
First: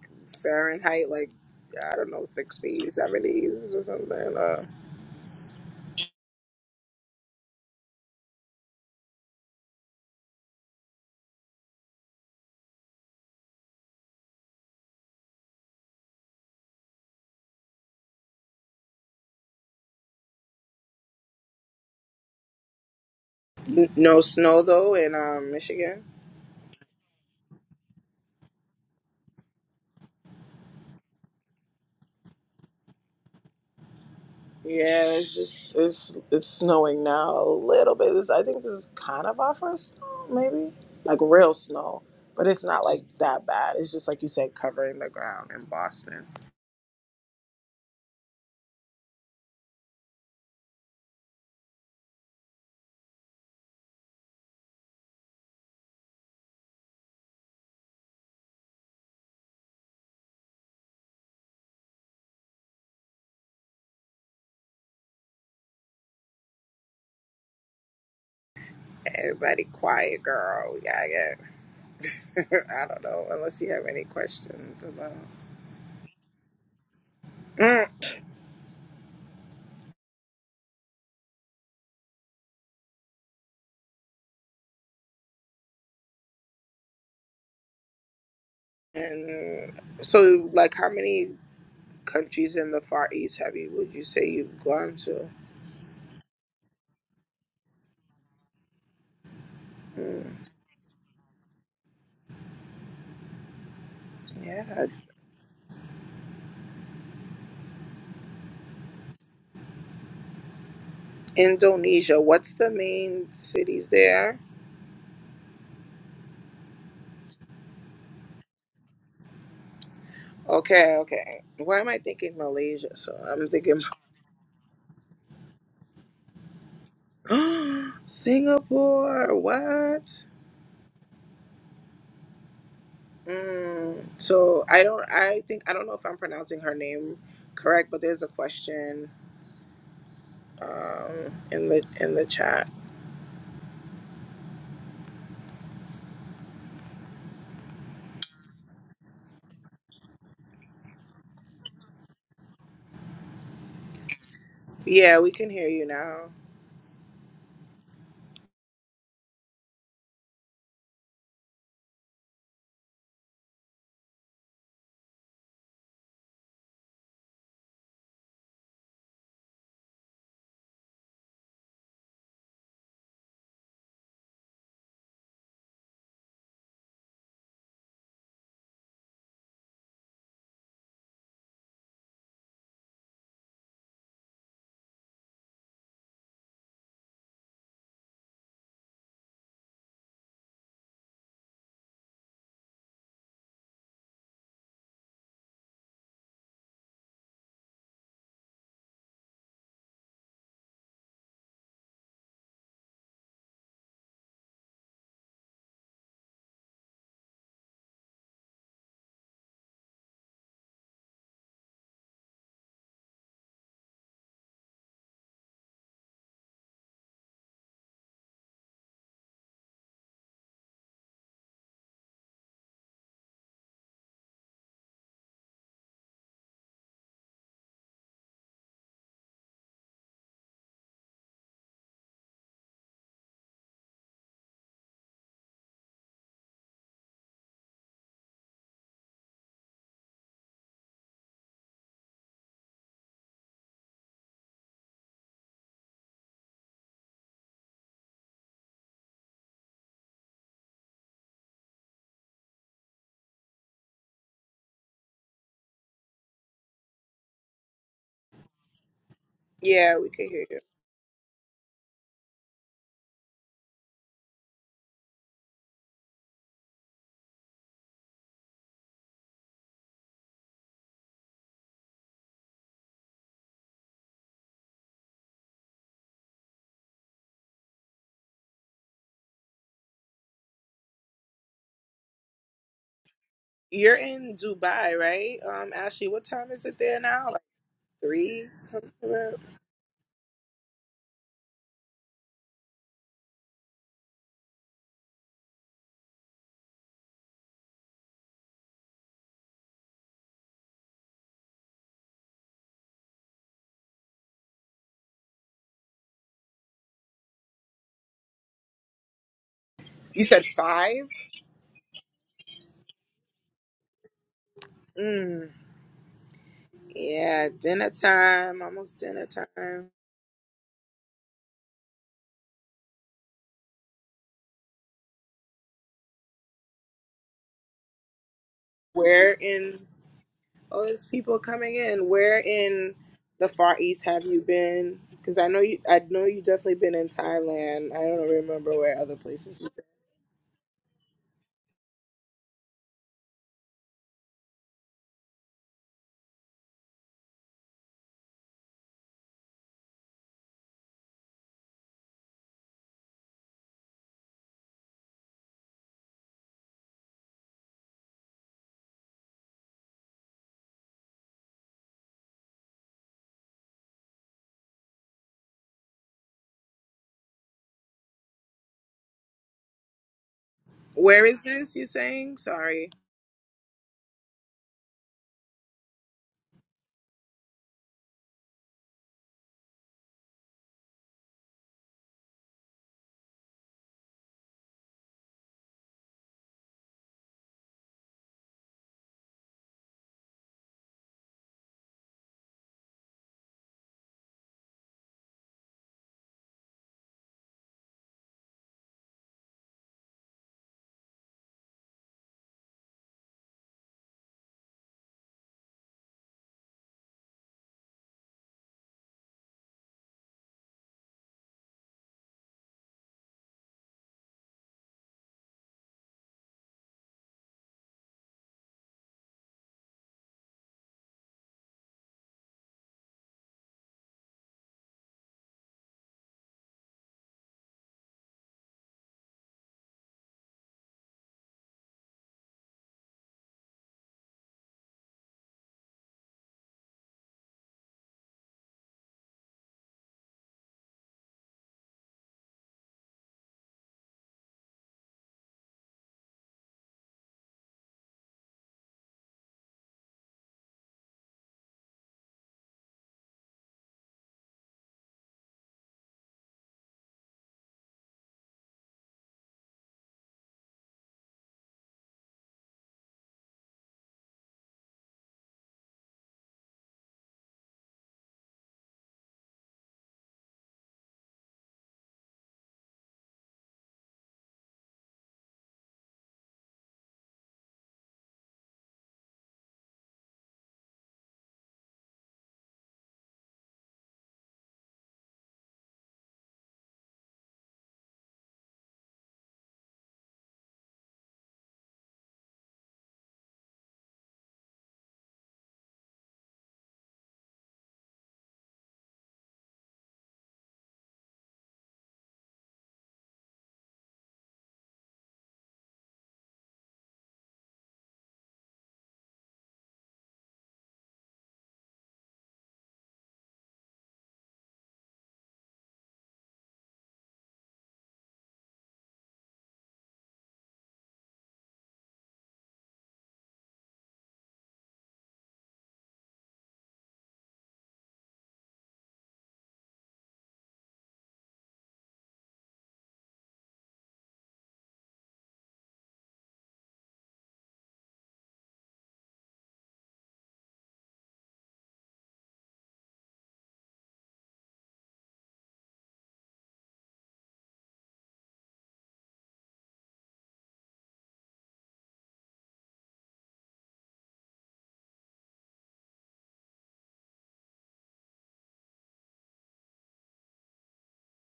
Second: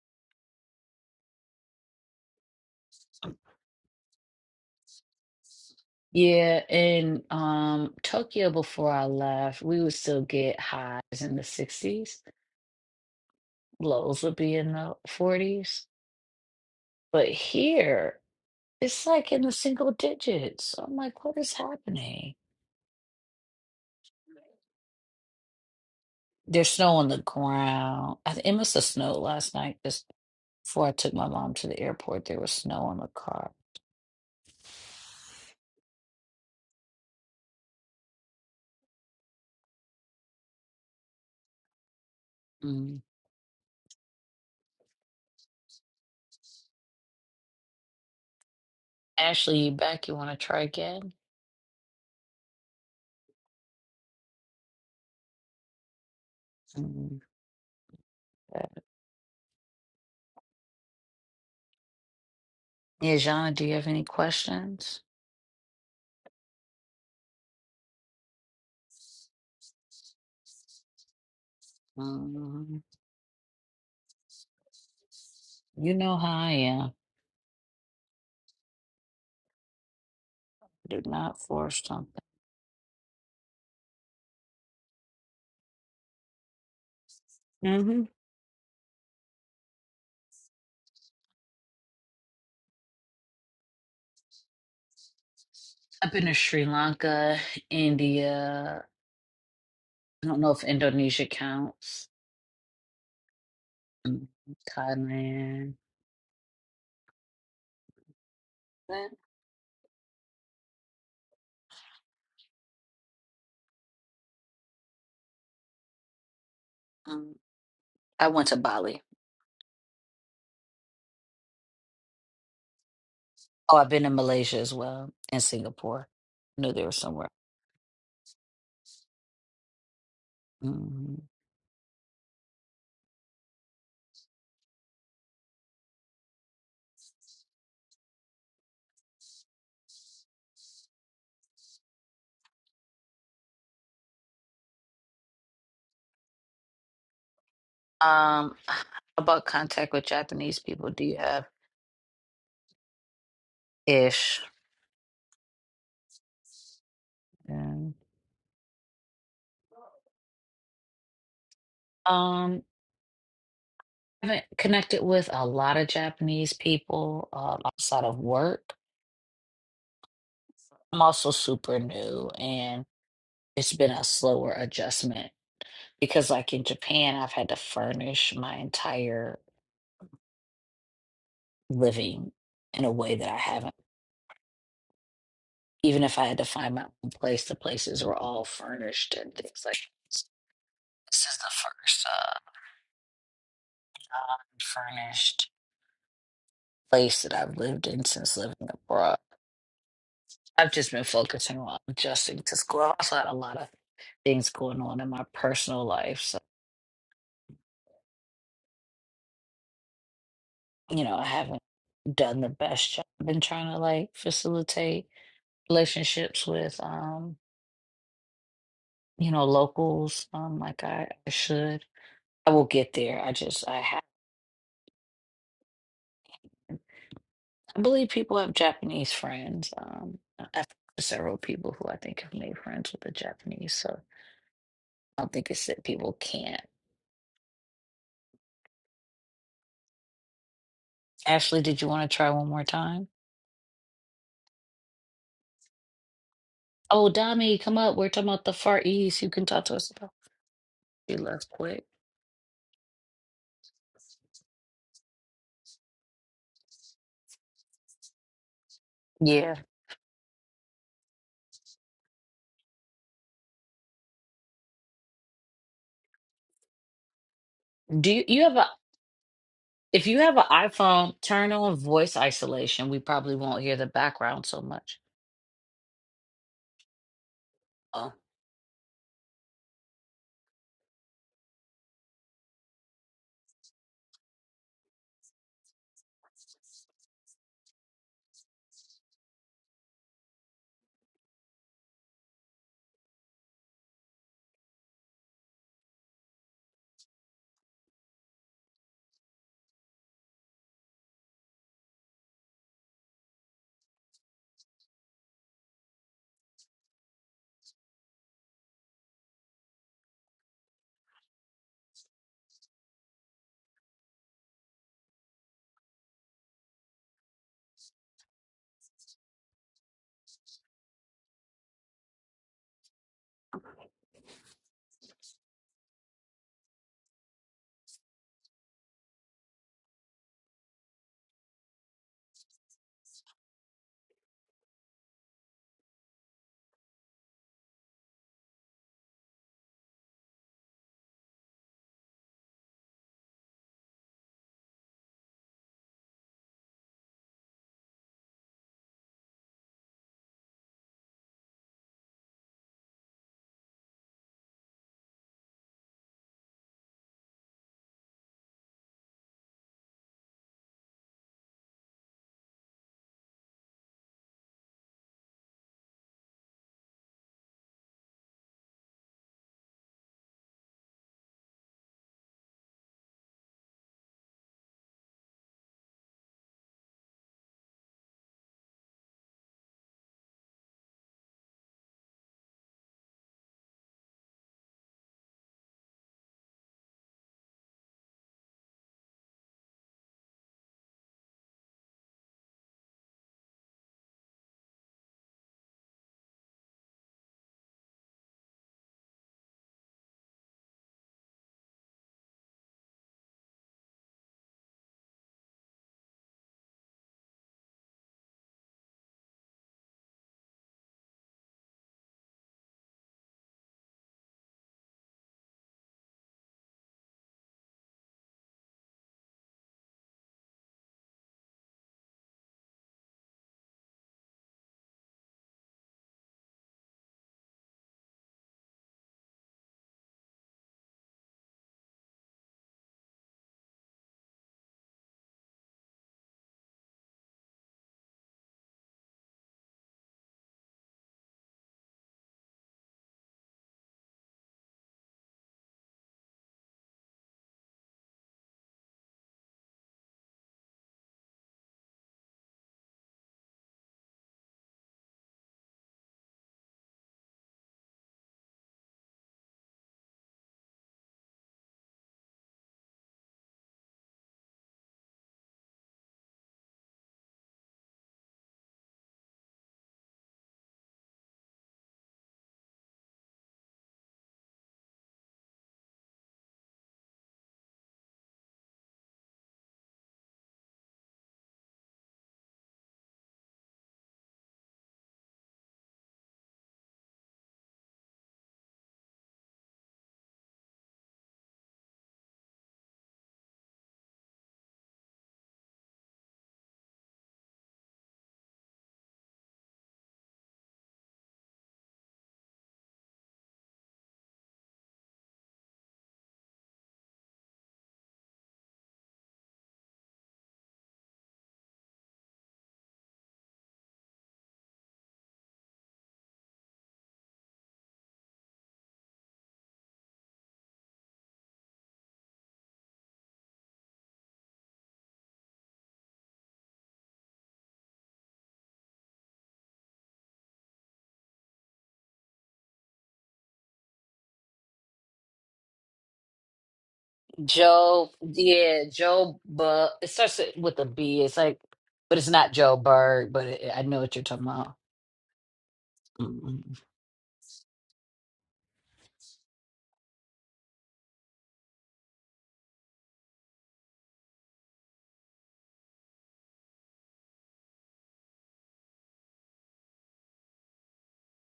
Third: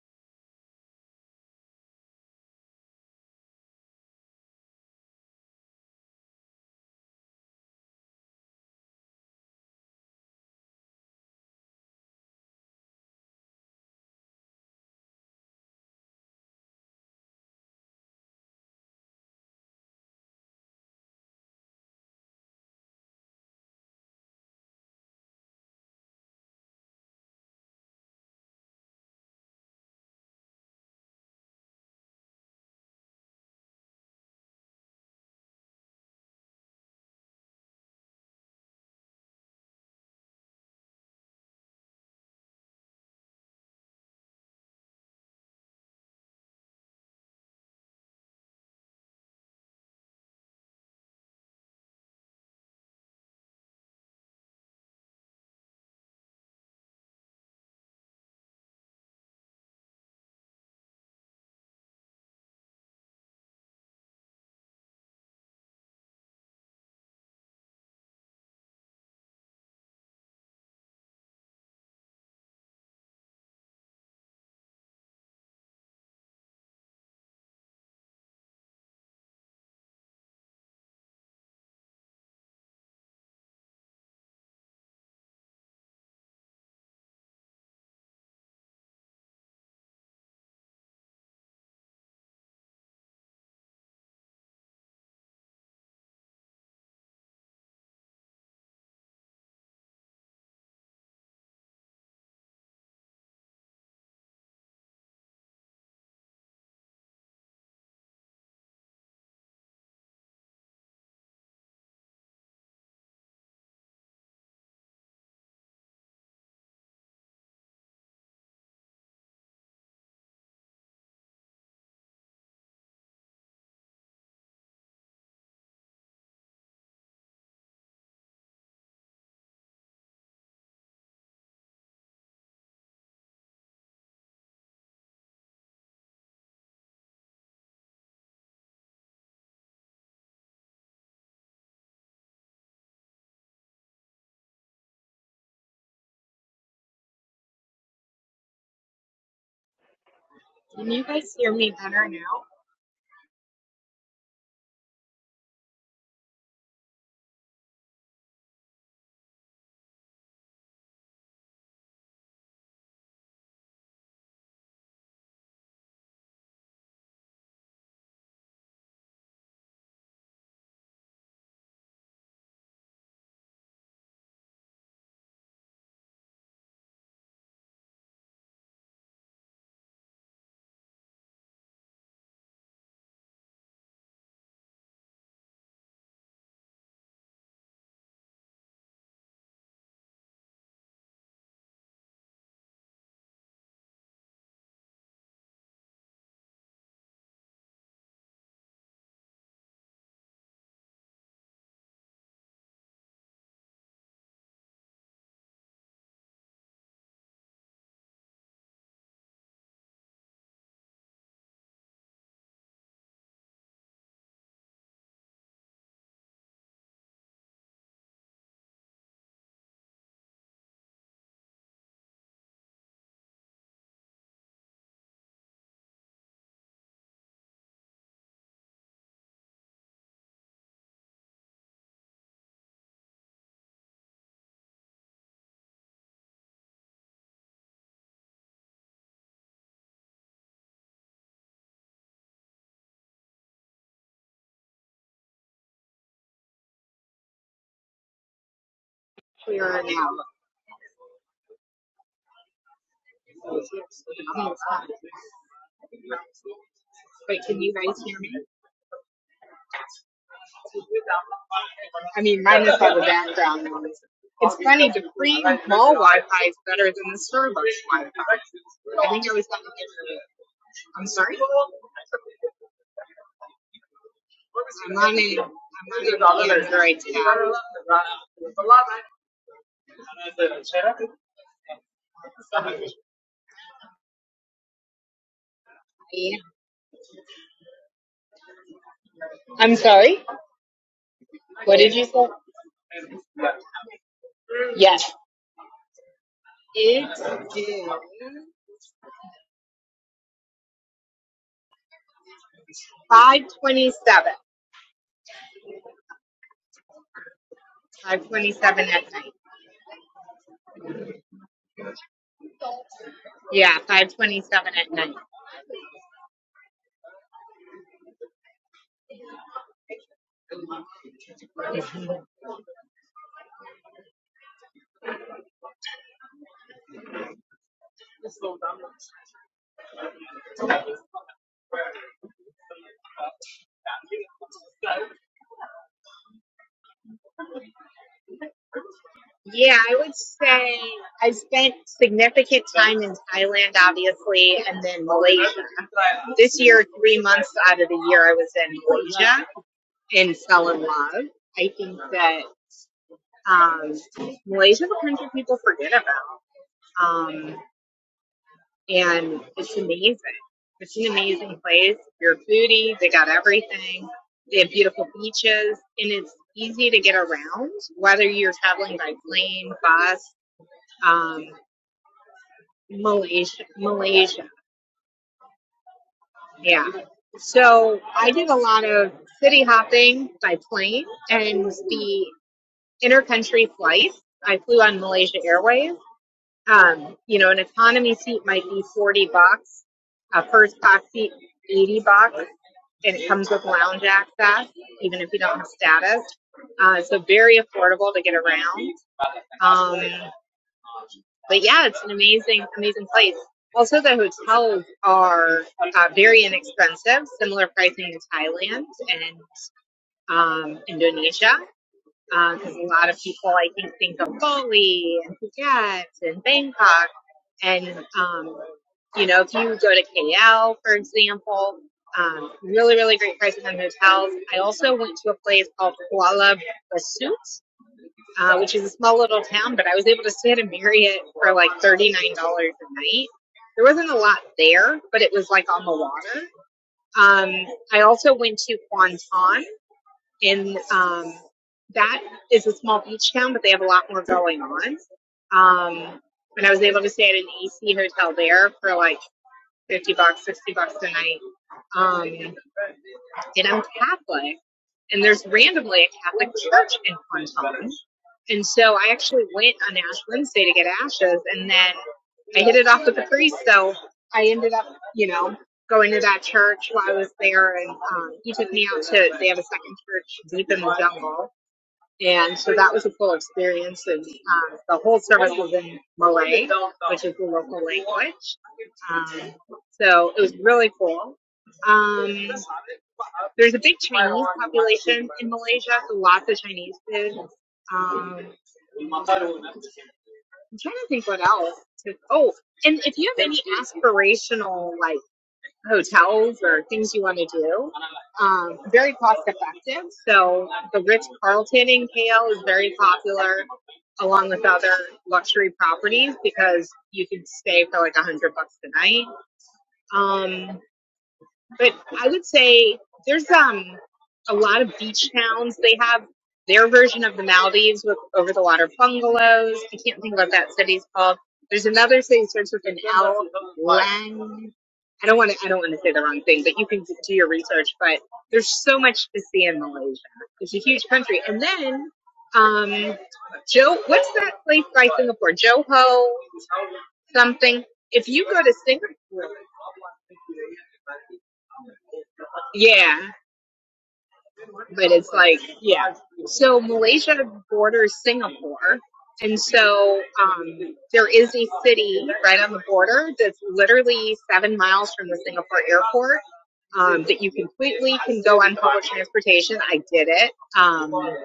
fahrenheit like i don't know 60s 70s or something uh,
Yeah, in um Tokyo before I left, we would still get highs in the 60s. Lows would be in the 40s. But here, it's like in the single digits. I'm like, what is happening?
n- no snow though in um michigan
There's snow on the ground. I, th- it must have snowed last night just before I took my mom to the airport. There was snow on the car.
Yeah, it's just it's it's snowing now a little bit. This I think this is kind of our first snow, maybe like real snow, but it's not like
Mm.
that bad. It's just like you said, covering the ground in Boston.
Ashley, you back? You want to try again? Mm. Yeah, Jana, do you have any questions?
Everybody, quiet, girl. Yeah, yeah.
Mm.
I don't know unless you have any questions about.
You know how I am.
Mm.
Do not force something. hmm
And so, like, how many countries in the Far East have you? Would you say you've gone to?
I've been to Sri Lanka, India. I
Mm,
don't know if Indonesia counts. Mm,
yeah,
Thailand. Eh,
Indonesia. What's the main cities there?
um, I went to Bali.
Okay, okay. Why am I thinking Malaysia? So I'm
Oh,
thinking
I've been to Malaysia as well and Singapore. I knew there was somewhere.
Singapore. What?
hmm
Mm, so I don't. I think I don't know if I'm pronouncing her name correct, but there's a question um, in the in the chat.
Um, how about contact with Japanese people?
Can you
Do you
guys
have
hear me better now?
ish?
Yeah, we can hear you now.
Mm. Um, I haven't connected with a lot of Japanese people um, outside of work. I'm also super new it's been a slower adjustment because like in Japan I've had to furnish my entire living in a way that I haven't even if I had to find my own place the places were all furnished and things like this This is the first uh furnished place that I've lived in since living abroad I've just been focusing on adjusting to school I also had a lot of things going on in my personal life so you know I haven't done the best job in trying to like facilitate relationships with um you know locals um like I, I should I will get there I just I have I believe people have Japanese friends um I've several people who I think have made friends with the Japanese so I don't think it's that people can't Ashley did you want to try one more time oh Dami come up we're talking about the Far East you can talk to
Clearer
us
now.
about she left quick
Wait, can you guys hear me?
yeah
Yeah, we can hear you.
I mean, minus all the background noise. It's funny, the free mall Wi-Fi is better than the Starbucks Wi-Fi.
do you, you have a
I think I was on
if you have an iPhone turn on voice isolation we probably won't hear the background so much
the I'm on a, I'm on an Android tab.
You're in Dubai, right? Um, Ashley, what
Yeah.
time is it there now? Like three? Something like that?
I'm sorry. What did you say? Yes. It's 527. 527 at night.
You said five?
Yeah, 527 at night.
Mm, yeah, dinner time. Almost dinner time. Where in all these people coming in? Where in the Far East have you been? Because I know you, I know you definitely been in Thailand. I don't remember where other places. You've
Yeah,
been.
I would say I spent significant time in Thailand, obviously, and then Malaysia. This year, three months out of the year, I was in Malaysia and fell in love. I think that um, Malaysia is a country people forget about, um, and it's amazing. It's an amazing place. If You're a foodie. They got everything. They have beautiful beaches, and it's easy to get around, whether you're traveling by plane, bus,
Where is
um,
this? You saying? Sorry.
Malaysia. Malaysia. Yeah. So I did a lot of city hopping by plane and the intercountry flights. I flew on Malaysia Airways. Um, you know, an economy seat might be 40 bucks, a first class seat, 80 bucks, and it comes with lounge access, even if you don't have status. Uh, so very affordable to get around. Um, but yeah, it's an amazing, amazing place. Also, the hotels are uh, very inexpensive, similar pricing to Thailand and um, Indonesia, because uh, a lot of people, I think, think of Bali and Phuket and Bangkok. And, um, you know, if you go to KL, for example, um, really, really great prices on hotels. I also went to a place called Kuala Besut uh, which is a small little town, but I was able to stay at a Marriott for like $39 a night. There wasn't a lot there, but it was like on the water. Um, I also went to Kwanton, and um, that is a small beach town, but they have a lot more going on. Um, and I was able to stay at an AC hotel there for like 50 bucks, 60 bucks a night. Um, and I'm Catholic and there's randomly a Catholic church in Quantum. And so I actually went on Ash Wednesday to get ashes, and then I hit it off with the priest. So I ended up, you know, going to that church while I was there, and um, he took me out to. They have a second church deep in the jungle, and so that was a cool experience. And um, the whole service was in Malay, which is the local language. Um, so it was really cool. Um, there's a big Chinese population in Malaysia, so lots of Chinese kids. Um, I'm trying to think what else. Oh, and if you have any aspirational like hotels or things you want to do, um, very cost effective. So the Ritz Carlton in KL is very popular, along with other luxury properties because you can stay for like a hundred bucks a night. Um, but I would say there's um a lot of beach towns. They have their version of the Maldives with over the water bungalows. I can't think of what that city's called. There's another city that starts with an L. Lang. I don't want to. I don't want to say the wrong thing, but you can do your research. But there's so much to see in Malaysia. It's a huge country. And then, um, Joe, what's that place by Singapore? Johor something.
Job,
If you go to
yeah,
Singapore,
Job. But it starts with a B. It's like, but it's not Joe
yeah.
Berg. But it, I know what you're talking about.
but it's like yeah.
mm
So Malaysia borders Singapore, and so um, there is a city right on the border that's literally seven miles from the Singapore airport um, that you completely can go on public transportation. I did it. Um,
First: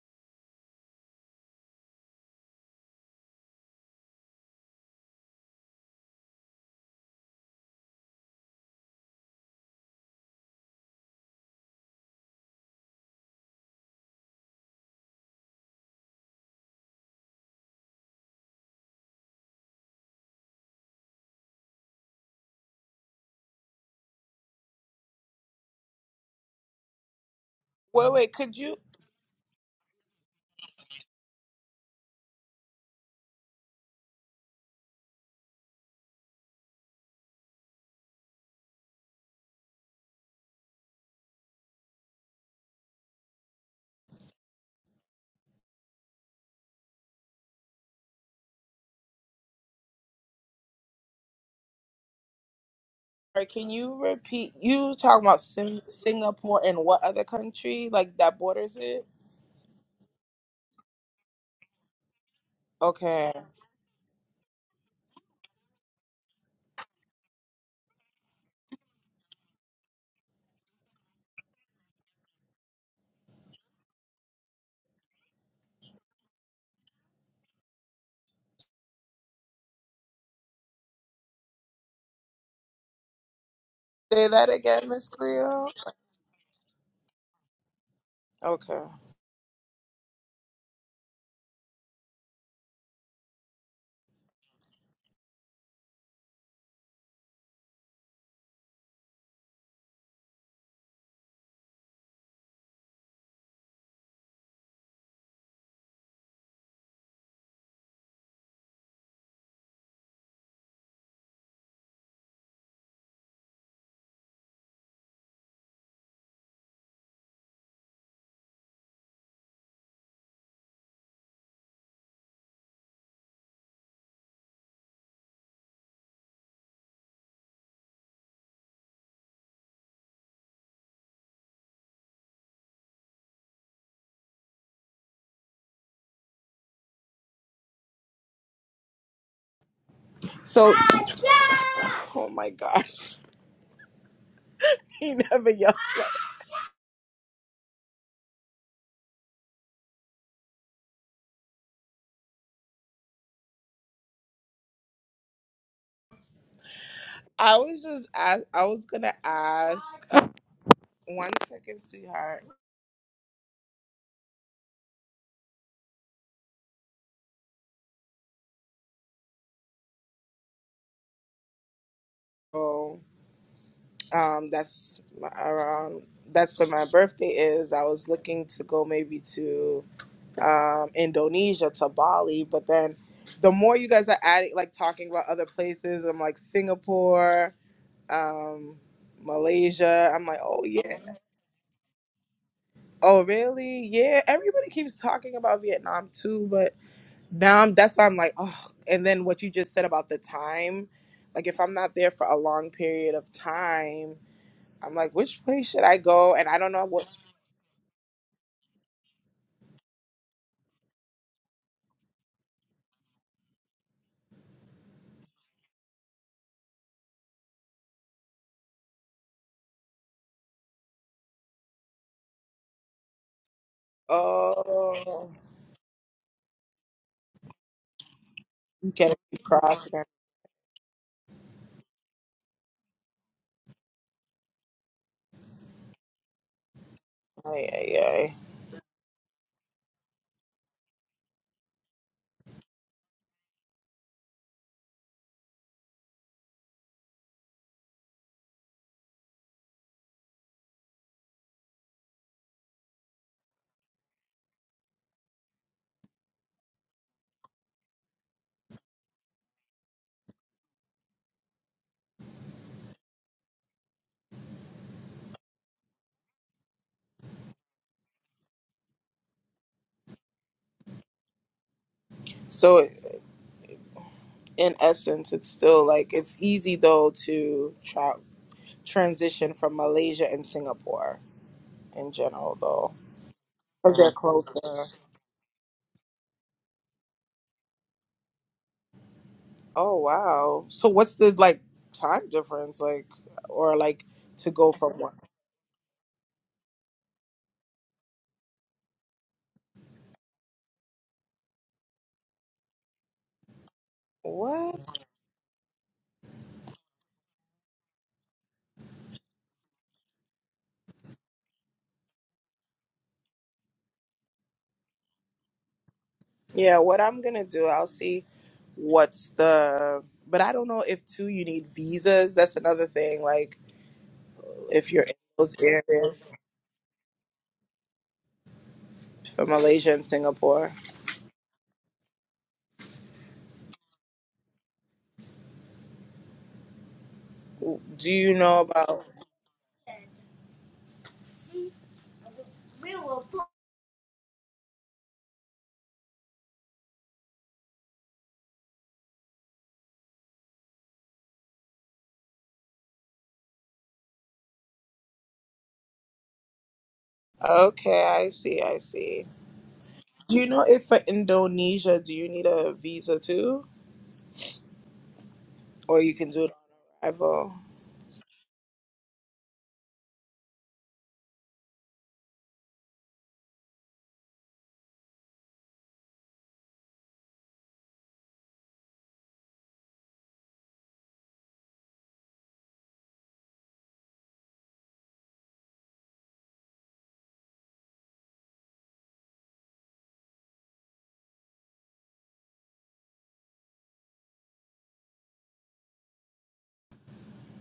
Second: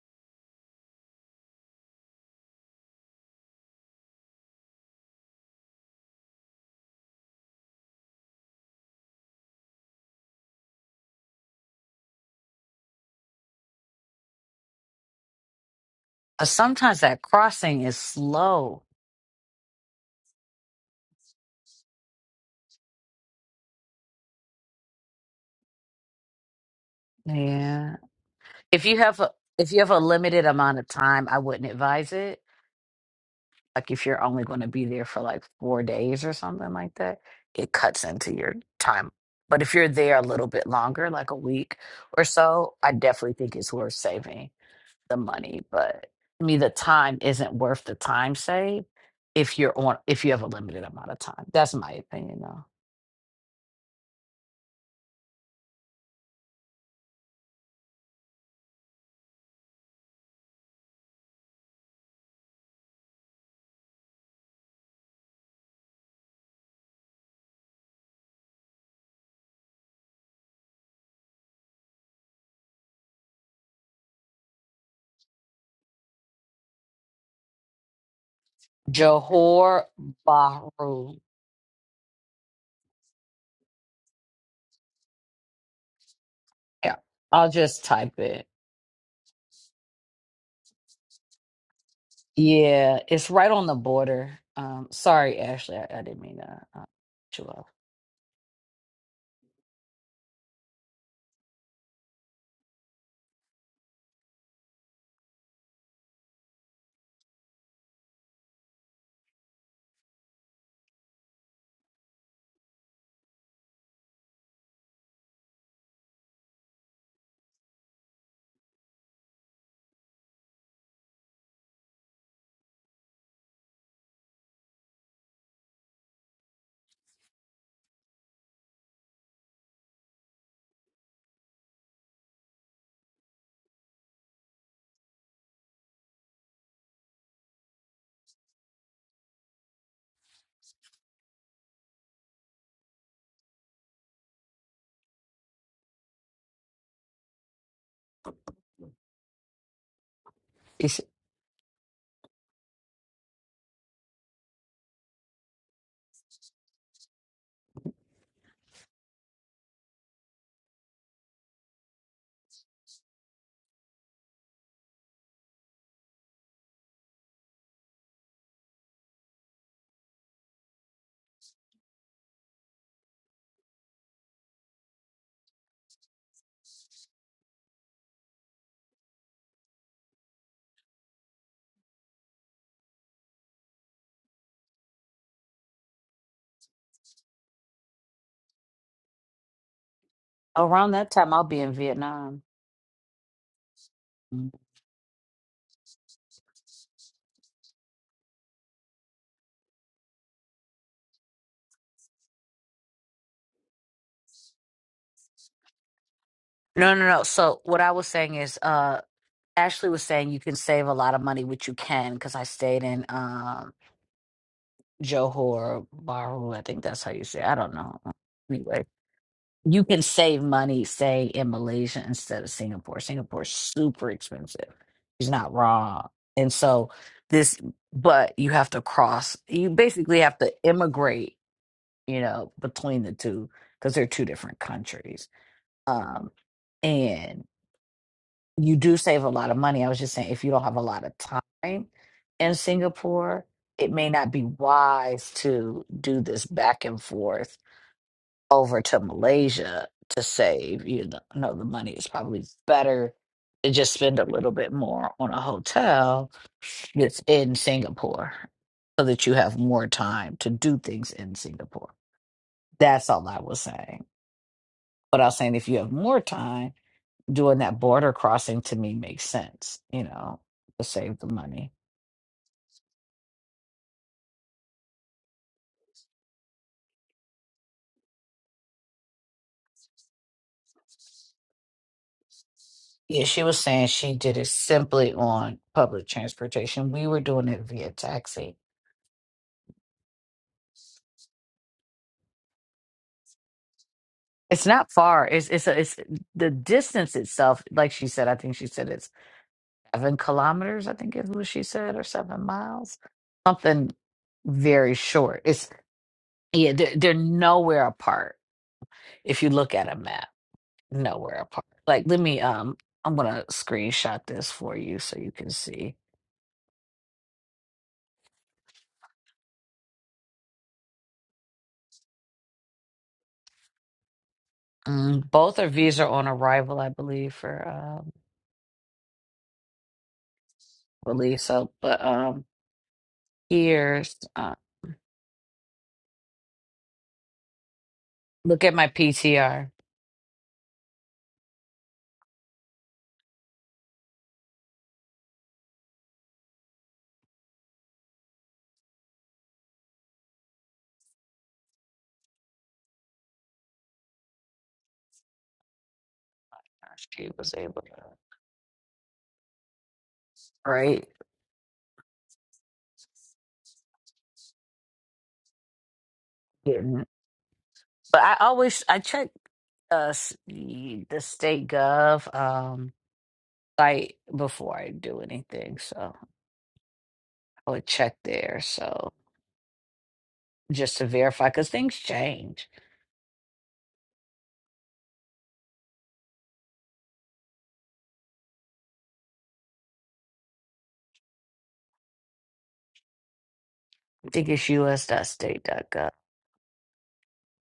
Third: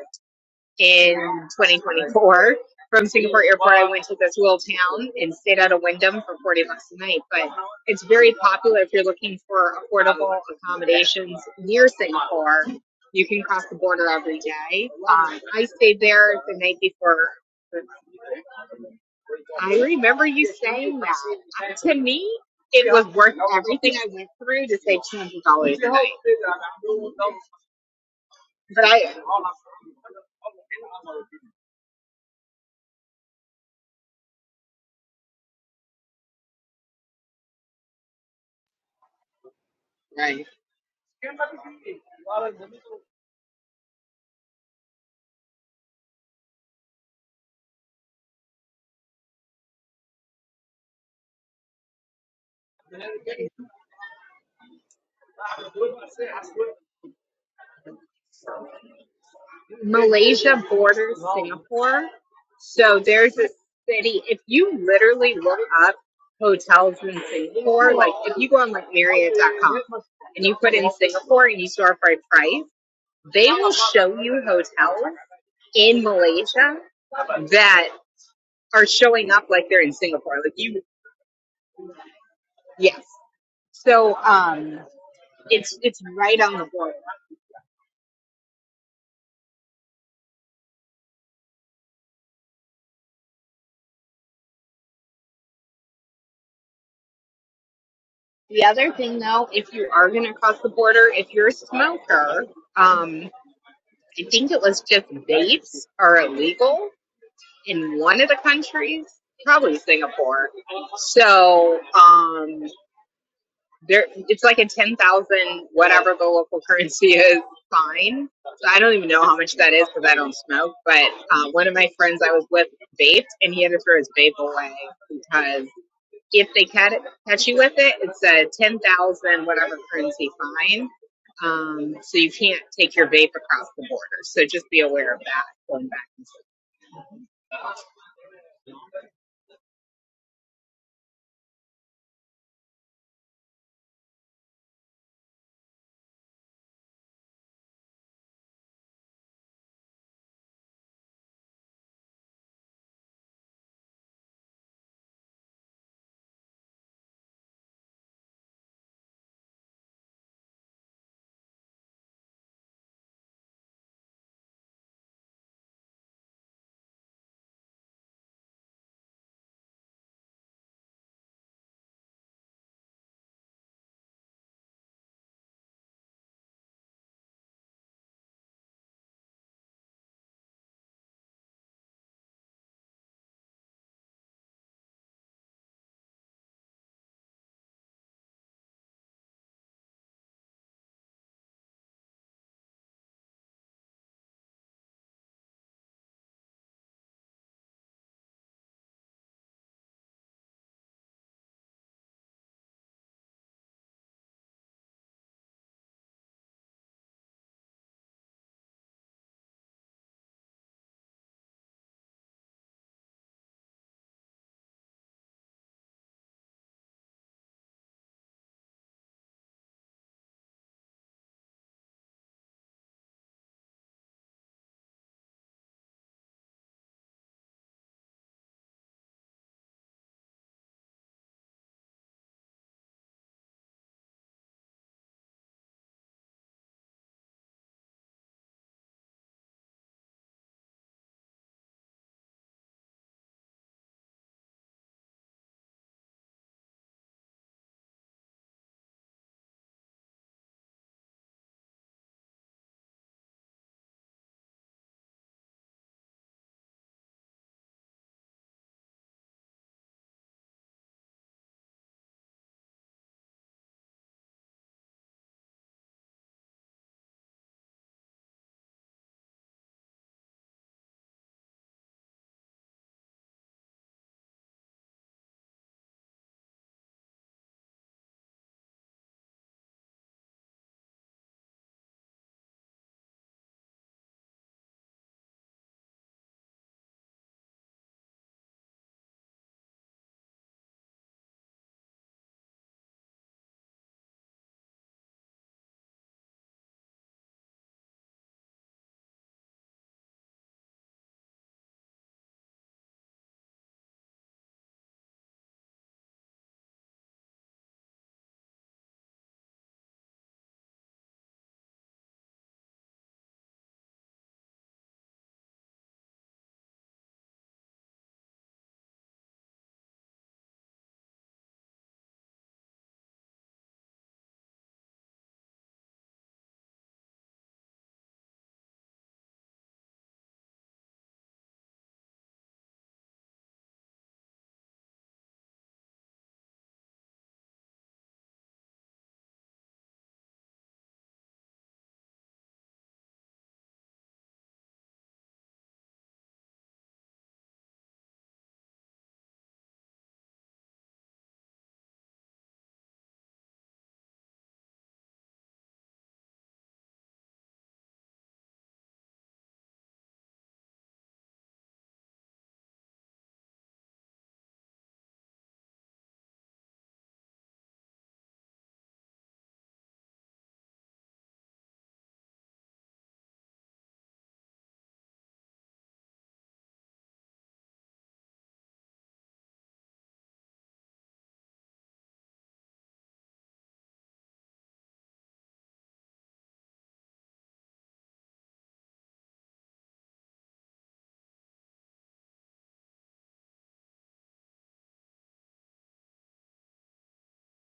in 2024. From Singapore Airport, I went to this little town and stayed at a Wyndham for 40 bucks a night. But it's very popular if you're looking for affordable accommodations near Singapore. You can cross the border every day. Um, I stayed there
Uh,
the night
Sometimes that
before.
crossing is slow.
I remember you saying that. To me, it was worth everything I went through to save $200 a night.
Yeah.
Wait, wait. Could you?
But
If you
I,
have a if you have a limited amount of time, I wouldn't advise it. Like if you're only going to be there for like four days or something like that, it cuts into your time. But if you're there a
right.
little bit longer, like a week or so, I definitely think it's worth saving. the money, but to me, the time isn't worth the time saved if you're on if you have a limited amount of time. That's my opinion though.
Or can you repeat? You talking about Sing- Singapore and what other country like that borders it?
Malaysia borders Singapore. So
Okay.
there's a city, if you literally look up hotels in Singapore, like if you go on like Marriott.com and you put in Singapore and you store by price, they will show you hotels in Malaysia that are showing up like they're
Johor
in Singapore. Like you,
Bahru.
yes. So
Say that
um,
again, Miss Cleo.
it's it's right on the border.
Yeah. I'll just type it.
Okay.
Yeah, it's right on the border. Um sorry, Ashley, I, I didn't mean to uh, cut you off.
The other thing though, if you are gonna cross the border, if you're a smoker, um, I think it was just vapes are illegal in one of the countries, probably Singapore. So um, there, it's like a ten thousand whatever the local currency is fine. So I don't even know how much that is because I don't smoke. But uh, one of my friends I was with vaped, and he had to throw his vape away because if they catch you with it, it's a 10,000 whatever currency fine. Um, so you can't take your vape across the border. So just be aware of that going back.
So. Oh my God. He never yells.
It's
I was just ask, I was gonna ask uh, one second, sweetheart. Oh, um, that's my, around. That's when my birthday is. I was looking to go maybe to um, Indonesia to Bali, but then the more you guys are adding, like talking about other places, I'm like Singapore, um, Malaysia. I'm like, oh
around
yeah,
that time I'll be in Vietnam.
oh really? Yeah.
Mm.
Everybody keeps talking about Vietnam too, but. Now I'm, that's why I'm like, oh. And then what you just said about the time, like if I'm not there for a long period of time, I'm like, which place should I go? And I don't know
No,
what.
no, no. So what I was saying is uh Ashley was saying you can save a lot of money, which you can, because I stayed in um Johor Bahru, I think that's how you say. it. I don't know. Anyway, you can save money, say in Malaysia instead of Singapore. Singapore's super expensive.
Oh,
He's not wrong. And so this, but you have to
you get
cross. You
cross.
basically have to immigrate. You know, between the two because they're two different countries. Um,
Ay, ay, ay.
you do save a lot of money. I was just saying, if you don't have a lot of time in Singapore, it may not be wise to do this back and forth over to Malaysia to save. You know, no, the money is probably better to just spend a little bit more on a hotel that's in Singapore so that you have more time to do things in Singapore. That's all I was saying. But I was saying if you have more time, doing that border crossing to me makes sense, you know, to save the money.
So in essence, it's still like it's easy though to tra- transition from Malaysia and Singapore in general though,
Yeah, she was saying
because they're
she did it
closer.
simply on public transportation. We were doing it via taxi.
Oh wow. So what's the like time difference like, or like to
It's
go
not
from one?
far. It's it's a, it's the distance itself. Like she said, I think she said it's seven kilometers. I think is what she said, or seven miles, something
What?
very short. It's yeah, they're, they're nowhere apart. If you look at a map, nowhere apart. Like let me um, I'm gonna screenshot this for you so you can see.
Yeah, what I'm gonna do, I'll see what's the but I don't know if too you need visas. That's another thing. Like if you're in
Mm,
those
both of these are
areas
on arrival, I believe, for um,
for Malaysia and Singapore.
release. So, but um, here's uh,
Do you know
look at my
about
PTR. She was able
Okay,
to
I see, I see. Do you know if for
right.
Indonesia do you need a visa too? Or you can do it
Getting,
on arrival?
but I always I check uh s- the state gov um site before I do anything, so I would check there. So just to verify, because things change. I think it's us. state us.state.gov.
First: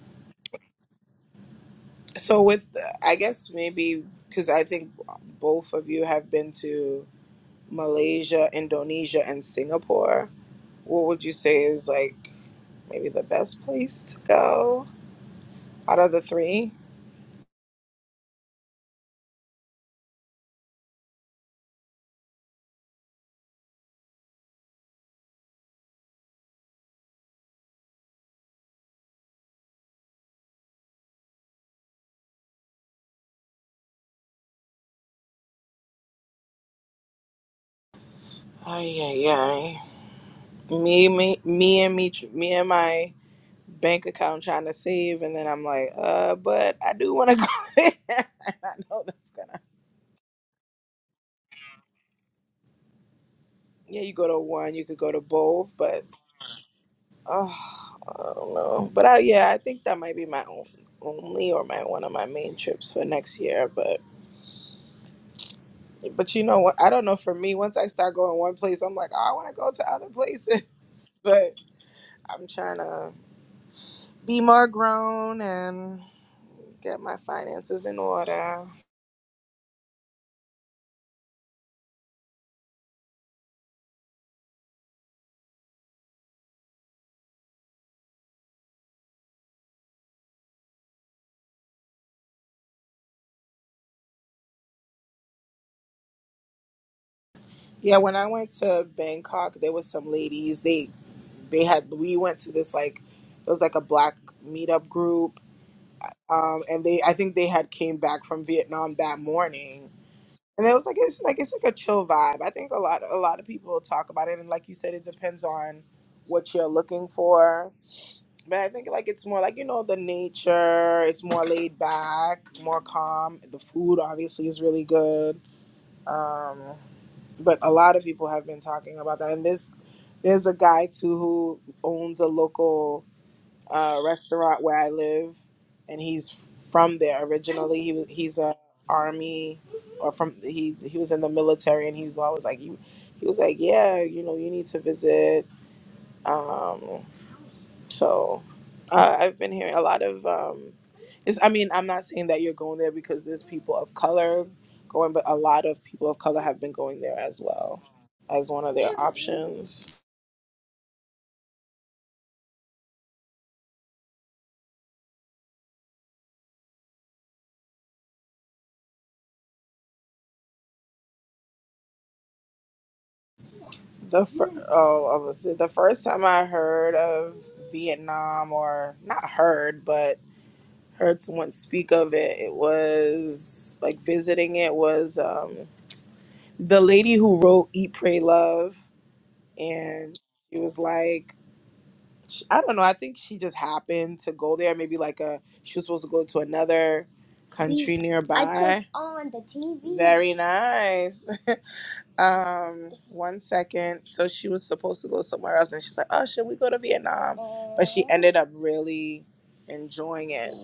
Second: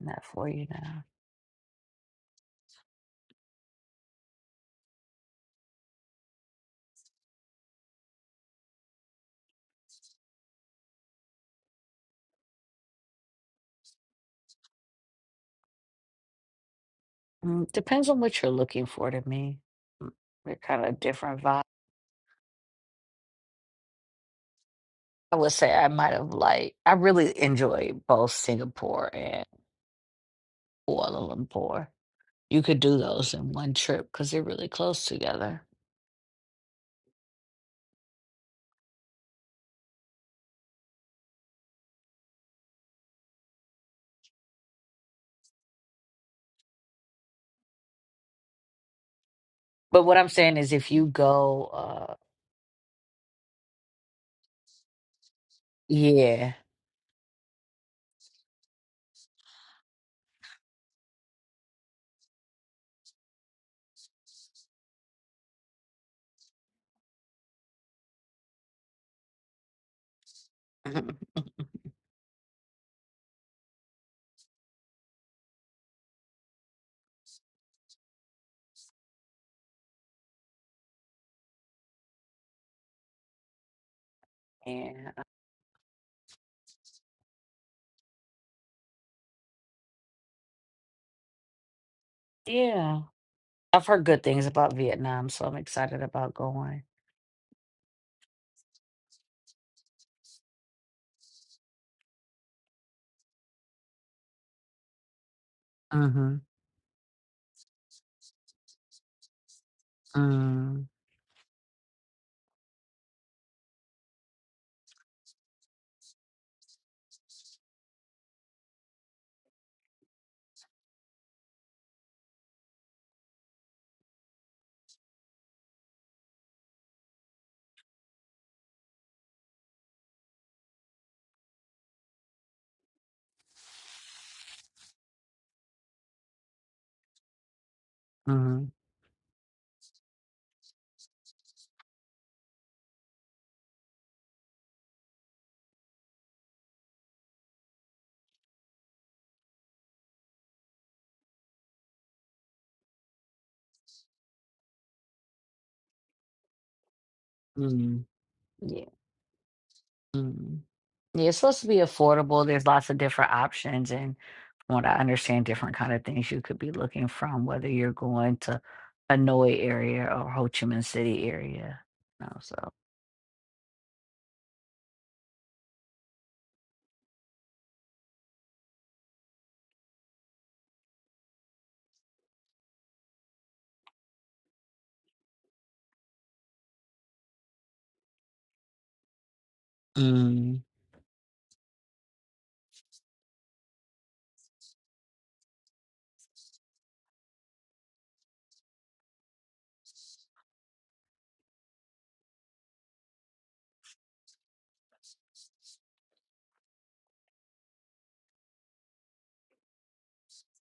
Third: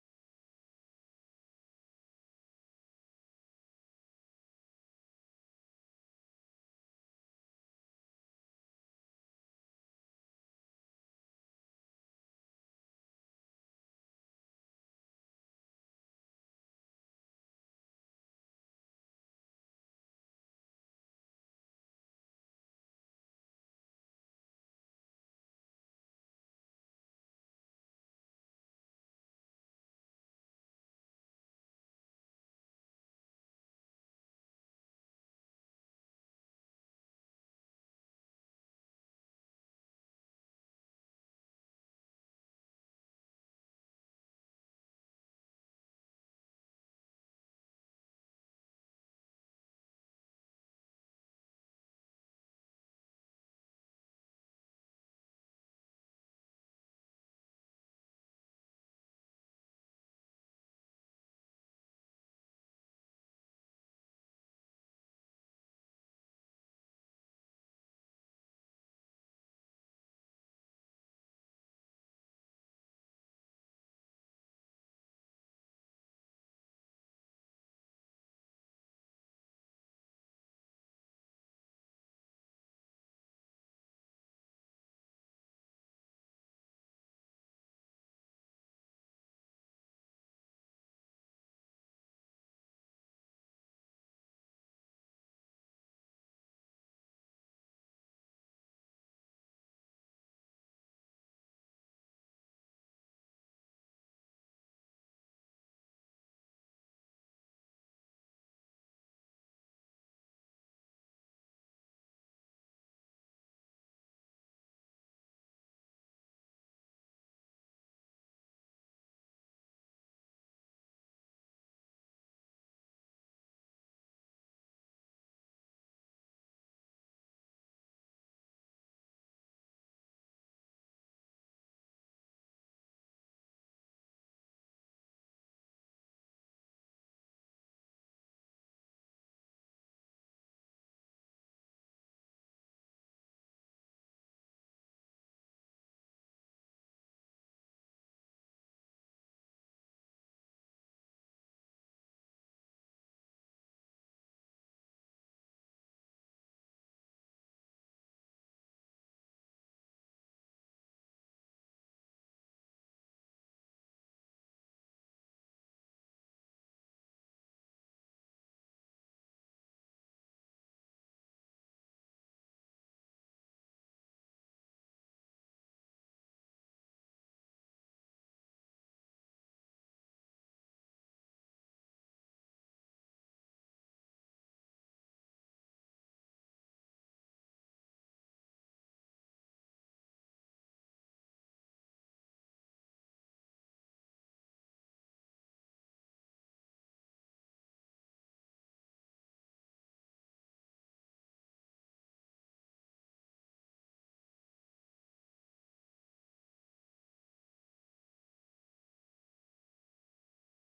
Not for you now.
So with I guess maybe because I think both of you have been to Malaysia, Indonesia, and Singapore, what would you say is like maybe the best place to go out of the three?
Mm, depends on what you're looking for. To me, Mm, they're kind of different I would say I might have like I really enjoy both Singapore and Kuala Lumpur. You could do those in one trip because they're really close together.
Ay, ay, ay. Me, me, me, and me, me and my bank account trying to save, and then I'm like, uh, but I do want to go. there. I know that's gonna.
But what I'm saying is, if you go, uh,
Yeah, you go to one, you could go to both, but
yeah,
oh, I don't know. But I, yeah, I think that might be my own, only or my one of my main trips for next year. But But you know what? I don't know. For me, once I start going one place, I'm like, oh, I want to go to other places.
Mhm.
But I'm trying to be more grown and get my finances in order.
yeah, yeah, I've heard good things about Vietnam, so I'm excited about going.
Yeah, when I went to Bangkok, there was some ladies. They they had we went to this like it was like a black meetup group.
Mm-hmm.
Um, and they I think they had came back from Vietnam that morning and it was
Mm-hmm.
like it's like it's like a chill vibe. I think a lot a lot of people talk about it, and like you said, it depends on what you're looking for. But I think like it's more like you know the nature. It's more laid back, more calm. The food obviously is really good. Um, but a lot of people have been talking about that, and this there's a guy too who owns a local uh, restaurant where I live, and he's from there originally. He was he's a army or from he he was in the military, and he's always like you. He was like, yeah, you know, you need to visit. Um, so uh, I've been hearing a lot of. Um, it's, I mean, I'm not saying that you're going there because there's people of color going, but a lot of people of color have been going there as well
Mm-hmm.
as one of
Yeah.
their options.
Mm. Yeah, it's supposed to be affordable. There's lots of different options, and from what I understand, different kind of things you could be looking from, whether you're going to Hanoi area or Ho Chi Minh City area. You know, so
The fir- oh, I was- the first time I heard of Vietnam, or not heard, but heard someone speak of it, it was like visiting. It was um, the lady who wrote "Eat, Pray, Love," and it
Mm.
was like sh- I don't know. I think she just happened to go there. Maybe like a she was supposed to go to another country See, I turned nearby. on the TV. Very nice. Um, one second. So she was supposed to go somewhere else, and she's like, "Oh, should we go to Vietnam?" But she ended up really enjoying it,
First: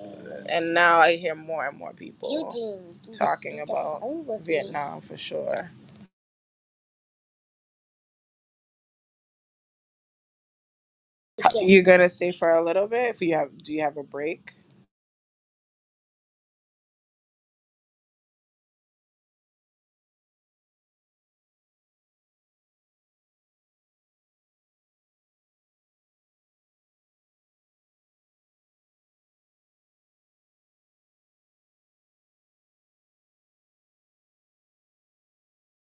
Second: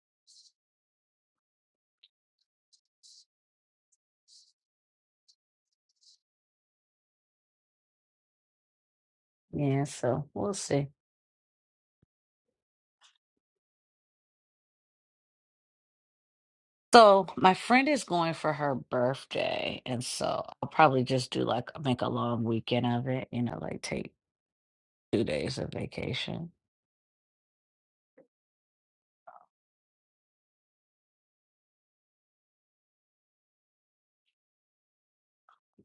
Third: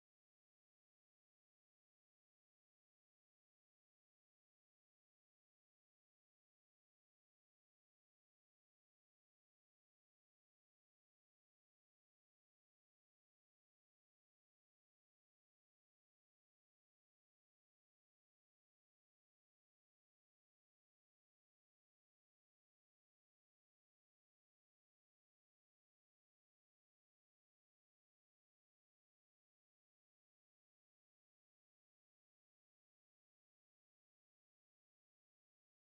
and now I hear more and more people talking about Vietnam for sure.
yeah, so we'll see.
You're gonna stay for a little bit. If you have, do you have a break?
So my friend is going for her birthday, and so I'll probably just do like make a long weekend of it. You know, like take two days of vacation,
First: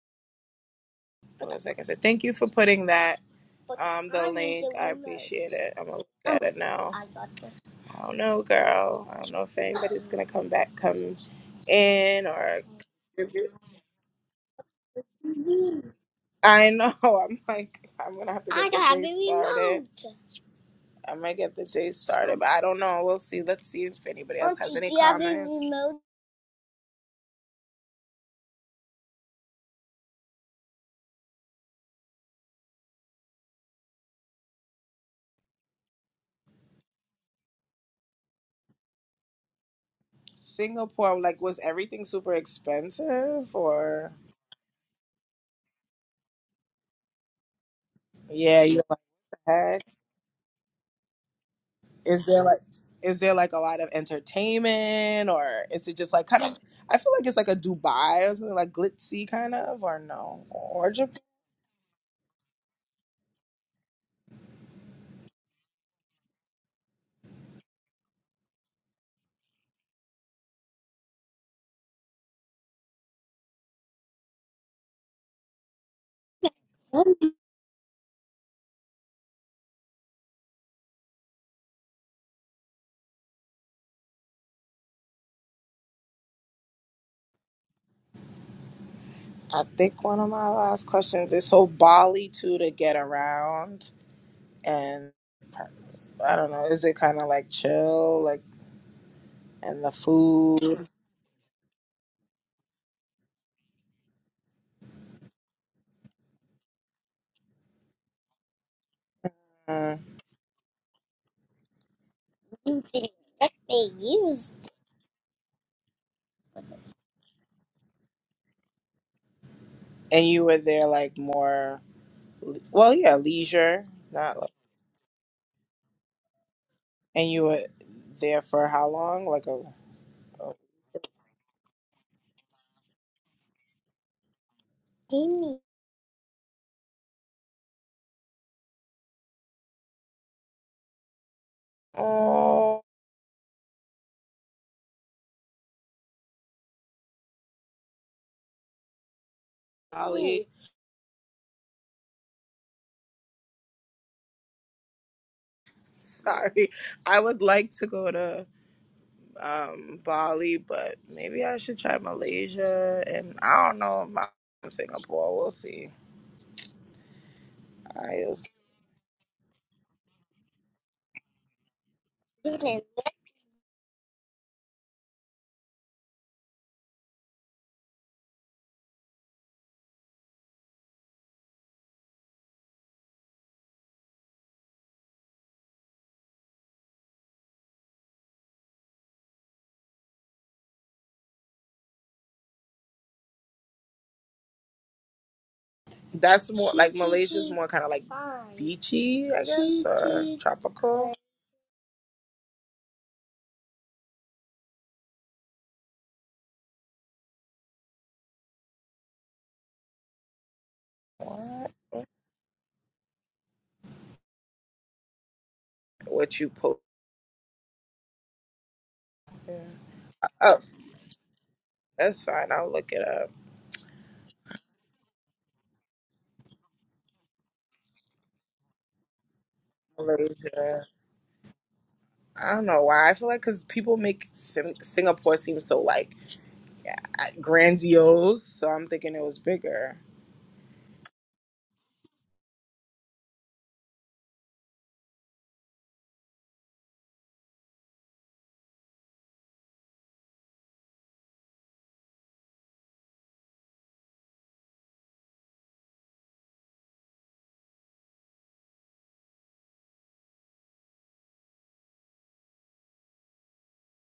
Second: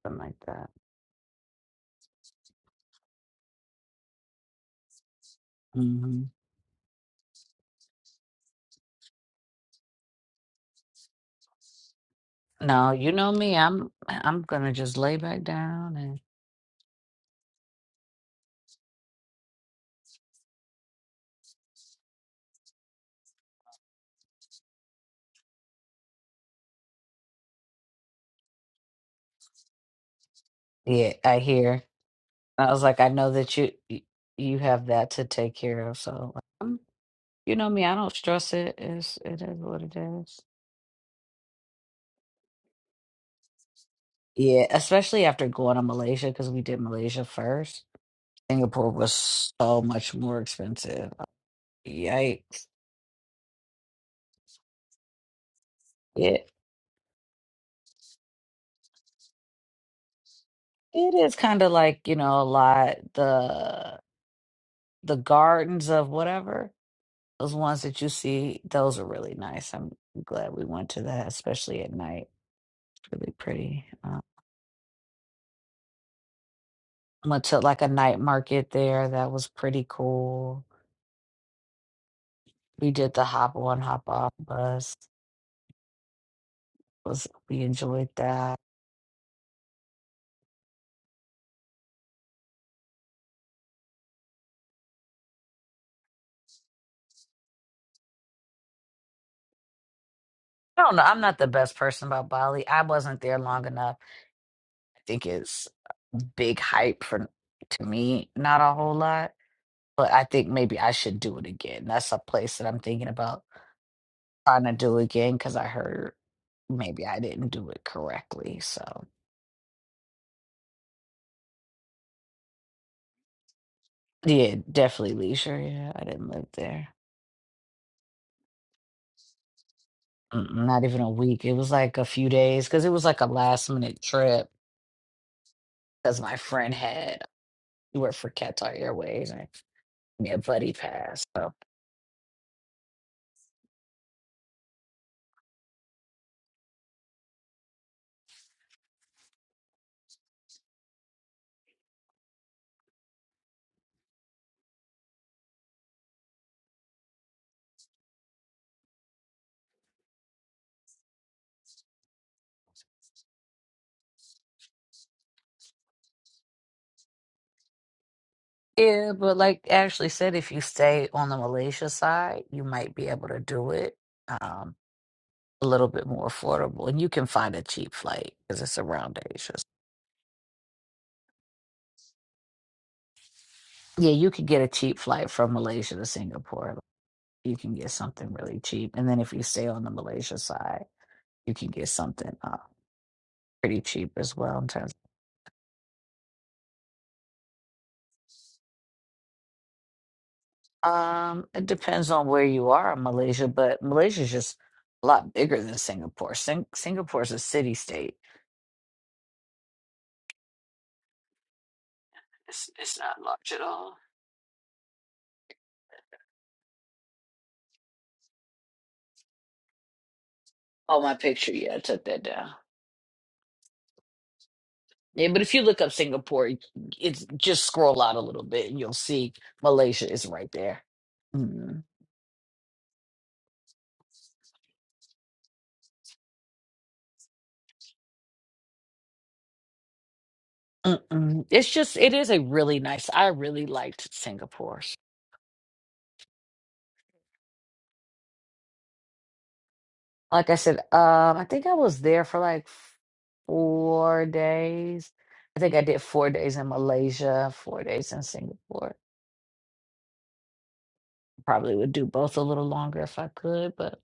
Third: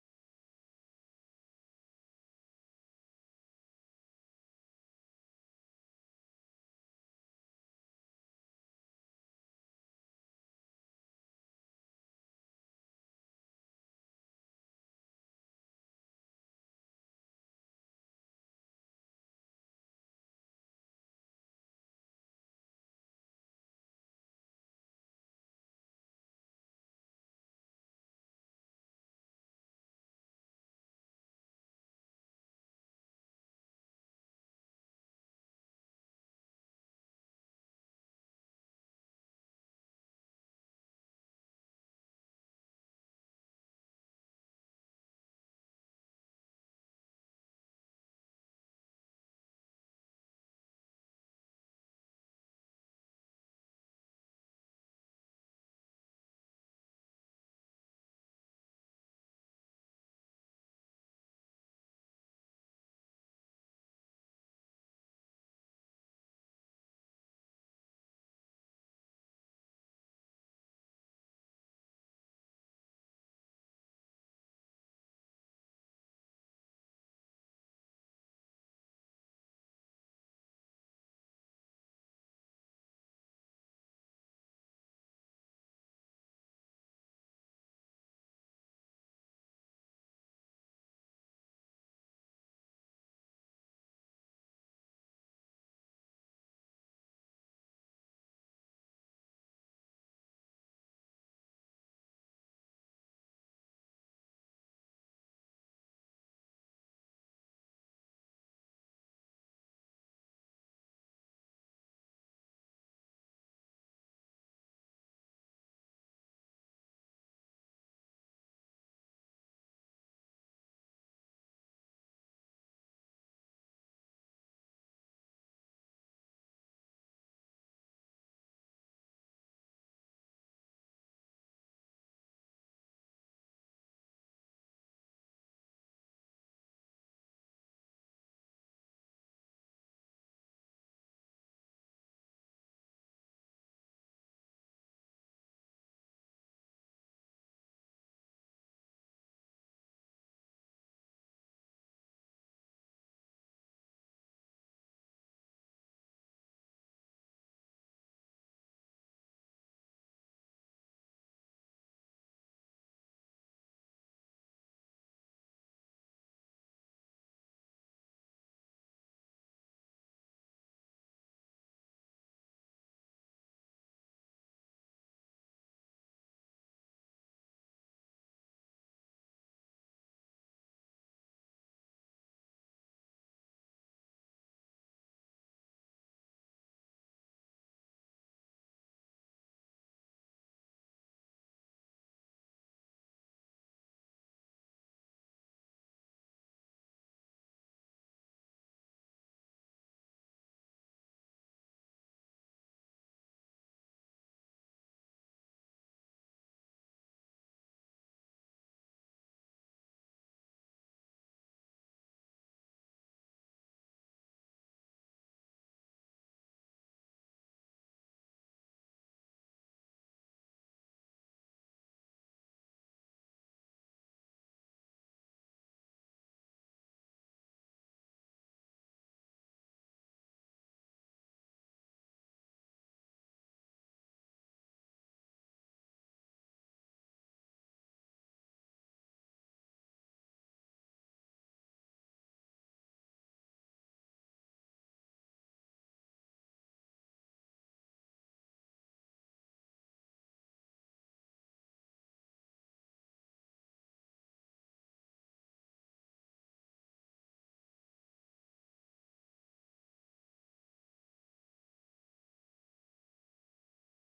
something like that.
Hold on a second. So thank you for putting that. Um, the link. I appreciate it. I'm gonna look
hmm
at it now. I don't know, girl. I don't know if anybody's gonna come back, come in, or
No, you know
contribute.
me. I'm I'm gonna just lay back down
I know. I'm like, I'm gonna have to get the day started. I might get the day started, but I don't know. We'll see. Let's see if anybody else has any comments.
Yeah, I hear. I was like, I know that you y- you have that to take care of. So, um, you know me, I don't stress it. It's, it is what it is.
Singapore, like, was everything super expensive, or
Yeah, especially after going to Malaysia because we did Malaysia first.
yeah, you
Singapore
know,
was
what?
so much more expensive.
Is there like
Yikes!
is there like a lot of entertainment or is it just like kind
It
of I feel like it's like a Dubai or something like glitzy kind of or no or Japan.
it is kind of like you know a lot the the gardens of whatever those ones that you see. Those are really nice. I'm glad we went to that, especially at night. Really pretty. um, Went to like a night market there. That was pretty cool. We did the hop on, hop off bus. Was we enjoyed that.
I think one of my last questions is so Bali too to get around and I don't know is it kind of like chill like and the
I
food
don't know. I'm not the best person about Bali. I wasn't there long enough. I think it's big hype for to me, not a whole lot.
Mm.
But I think maybe I should do it again. That's a place that I'm
You
thinking
didn't
about
expect they used.
trying to do again because I heard maybe I didn't do it correctly. So
and you were there like more well yeah leisure not like,
yeah, definitely leisure. Yeah, I didn't live there.
and you were there for how long like a,
Mm, not even a week. It was like a few days because it was like a last minute trip
Jimmy.
because my friend had he worked for Qatar Airways and me a buddy passed. So
Oh, Bali. Sorry. I would like to go to um Bali, but maybe I should try Malaysia and I don't know about Singapore. We'll see. I was,
yeah, but like Ashley said, if you stay on the Malaysia side, you might be able to do it um, a little bit more affordable, and you can find a cheap flight because it's around Asia. Yeah, you could get a cheap flight from Malaysia to Singapore. You can get something really cheap, and then if you stay on the Malaysia side, you can get something uh, pretty cheap as well in terms.
that's more like Malaysia's more kind of like beachy, I guess, or tropical.
Um, it depends on where you are in Malaysia, but Malaysia is just a lot bigger than Singapore. Sing Singapore is a city state.
What?
It's it's not large at all.
What you post? Oh,
Oh, my picture. Yeah, I took that
that's fine.
down.
I'll look it up.
Yeah, but if you look up Singapore, it- it's just scroll out a little bit and you'll see Malaysia is right
Malaysia.
there. Mm.
I don't know why. I feel like because people make Sim- Singapore seem so like grandiose, so I'm thinking it was bigger.
Mm-mm. It's just it is a really nice. I really liked Singapore. Like I said, um, I think I was there for like four days. I think I did four days in Malaysia, four days in Singapore. Probably would do both a little longer if I could, but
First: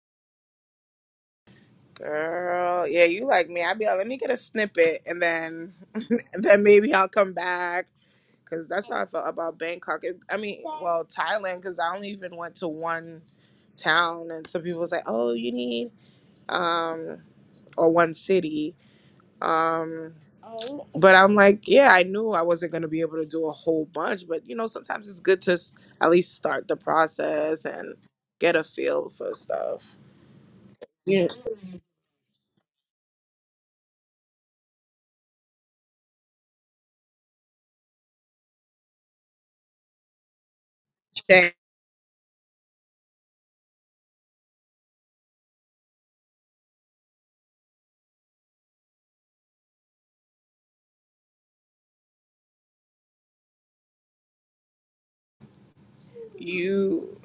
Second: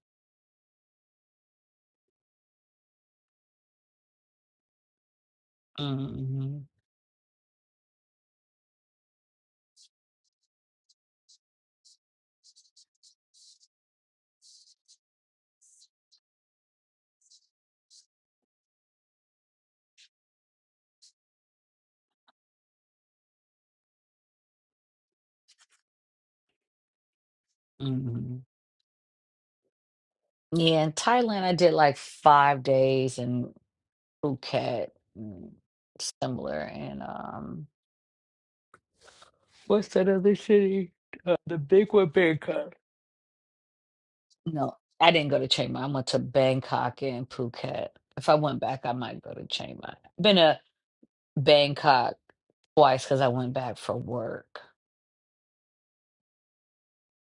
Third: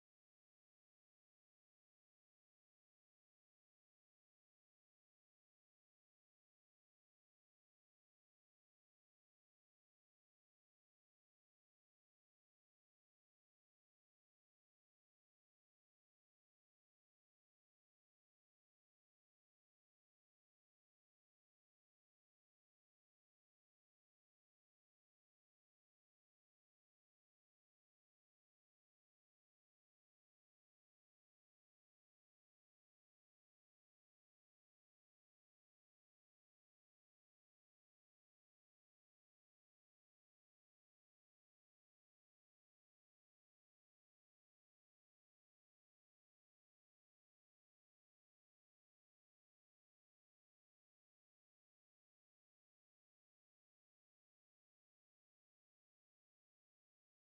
Girl, yeah, you like me. I'd be like, let me get a snippet, and then, and
hmm
then maybe I'll come back. Cause that's how I felt about Bangkok. It, I mean, well, Thailand. Cause I only even went to one town, and some people was like, oh, you need um or one city, Um, but I'm like, yeah, I knew I wasn't going to be able to do a whole bunch, but you know, sometimes it's good to s- at least start the process and
hmm
get a feel for stuff.
yeah, in
You,
Thailand I did like five days in Phuket, mm, similar, and um, what's that other city? Uh,
Shay,
the big one, Bangkok. No, I didn't go to Chiang Mai. I went to Bangkok and Phuket. If I went back, I might go to Chiang Mai. Been to Bangkok twice because I went back for work.
you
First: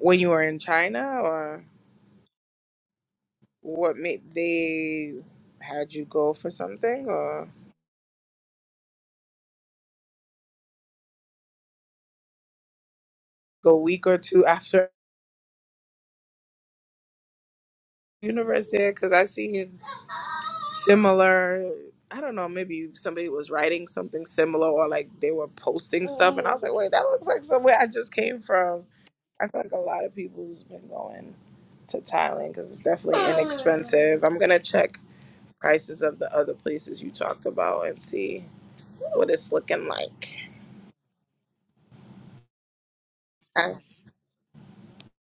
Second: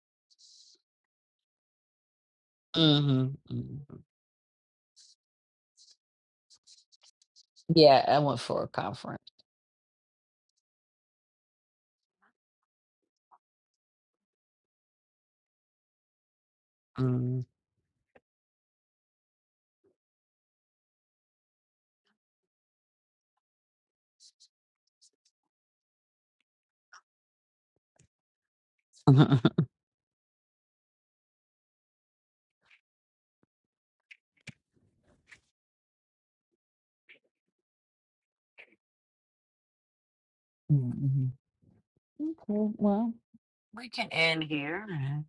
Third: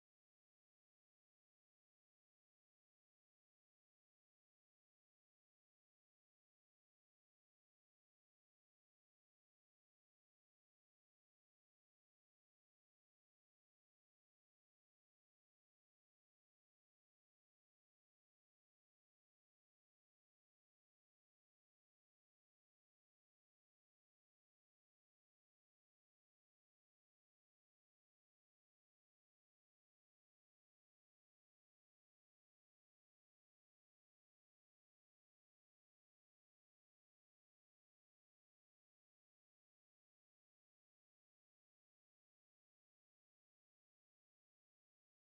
when you were in China, or
hmm
what made they had you go for something, or
Yeah, I went for a conference.
go a week or two after
Mm.
university? Because I see similar. I don't know, maybe somebody was writing something similar or like they were posting stuff. And I was like, wait, that looks like somewhere I just came from. I feel like a lot of people's been going to Thailand because it's definitely inexpensive. I'm going to check prices of the other places you talked about and see what it's looking like.
Mhm. Okay, well,
I,
we can end here. Mhm.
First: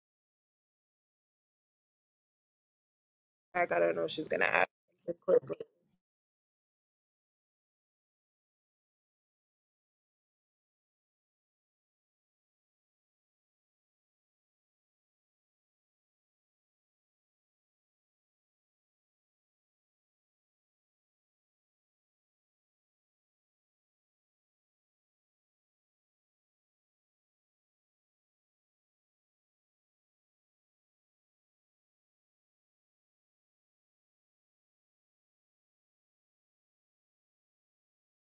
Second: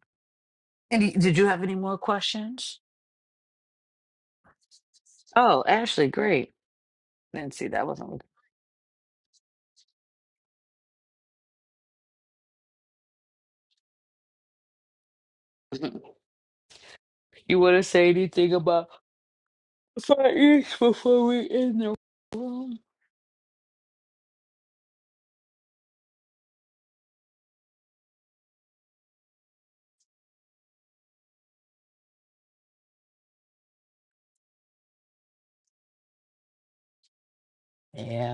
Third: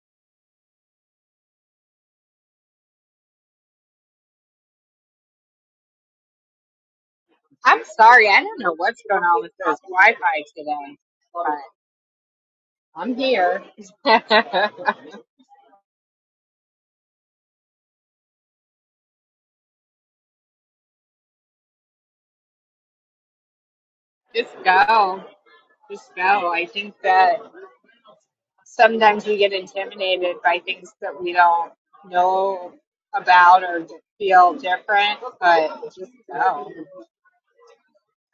And y- did you have any more questions?
I don't know if she's going to ask me quickly.
Oh, Ashley, great. Didn't see
I'm
that wasn't.
sorry. I don't know what's going on with those Wi-Fi today, but I'm here. just
You want to say anything about five fight before we end the room?
go. Just go. I think that sometimes we get intimidated by things that we don't know about or feel different, but just go.
Yeah.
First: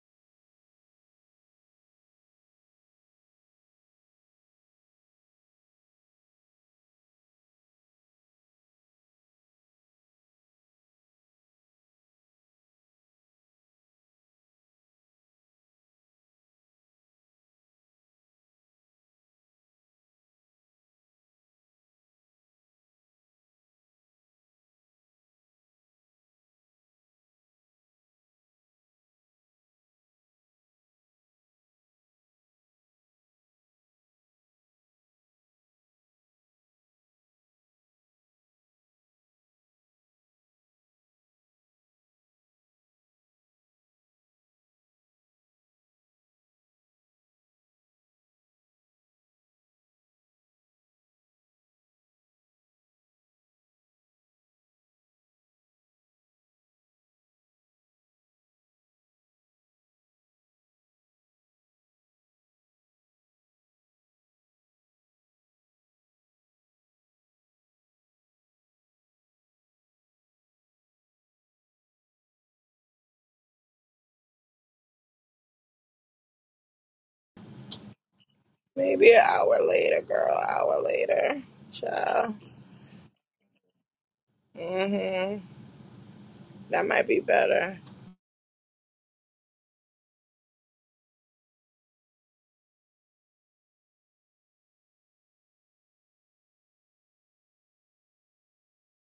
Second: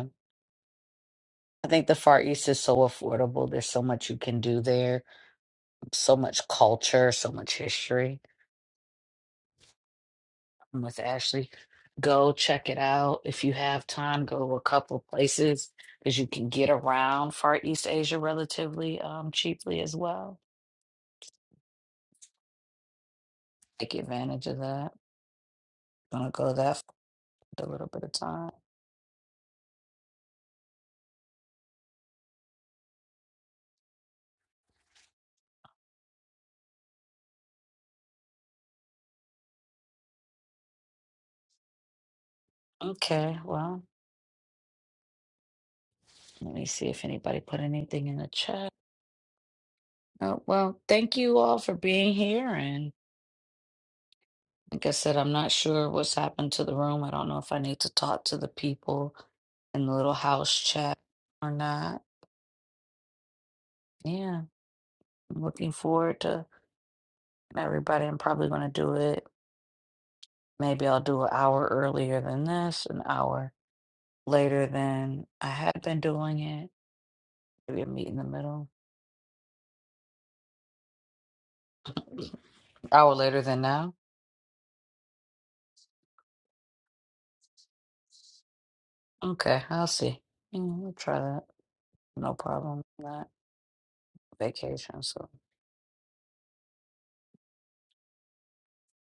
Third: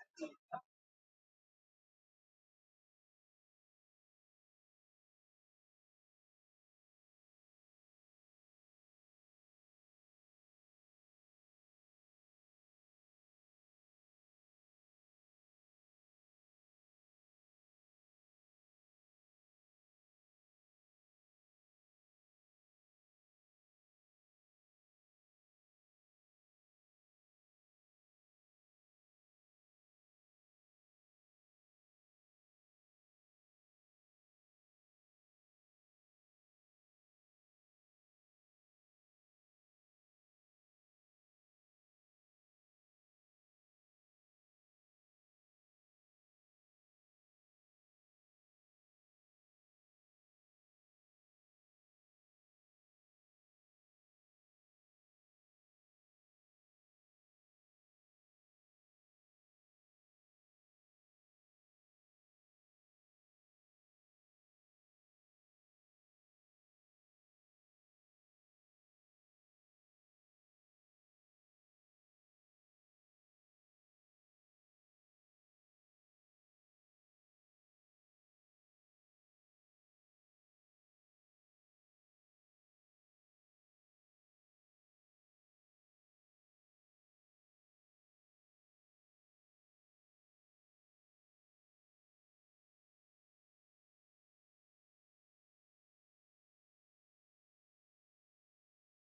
I think the Far East is so affordable. There's so much you can do there, so much culture, so much history. I'm with Ashley. Go check it out. If you have time, go to a couple of places because you can get around Far East Asia relatively um, cheaply as well. Take advantage of that. Gonna go that for a little bit of time. Okay, well, let me see if anybody put anything in the chat. Oh, well, thank you all for being here and Like I said, I'm not sure what's happened to the room. I don't know if I need to talk to the people in the little house chat or not. Yeah, I'm looking forward to everybody. I'm probably going to do it. Maybe I'll do an hour earlier than this, an hour later than I had been doing it. Maybe a meet in the middle.
Maybe an hour later, girl, hour later. Ciao.
Hour later than now.
hmm That might be better.
Okay, I'll see. Mm, We'll try that. No problem. with That vacation. So,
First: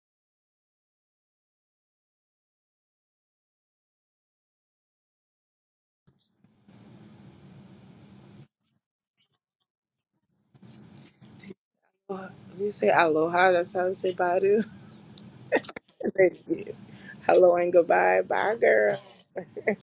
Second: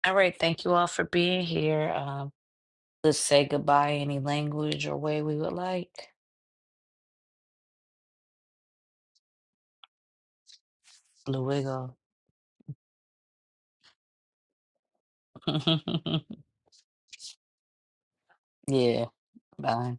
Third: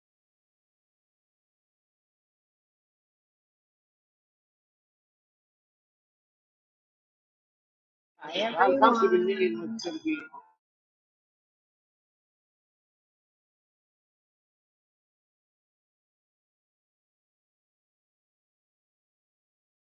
all right. Thank you all for being here. Um, Let's say goodbye any language or way we would like.
I am the one.
Blue Wiggle.
Well, If you say aloha, that's how you say badu. Hello and goodbye. Bye, girl.
yeah, bye.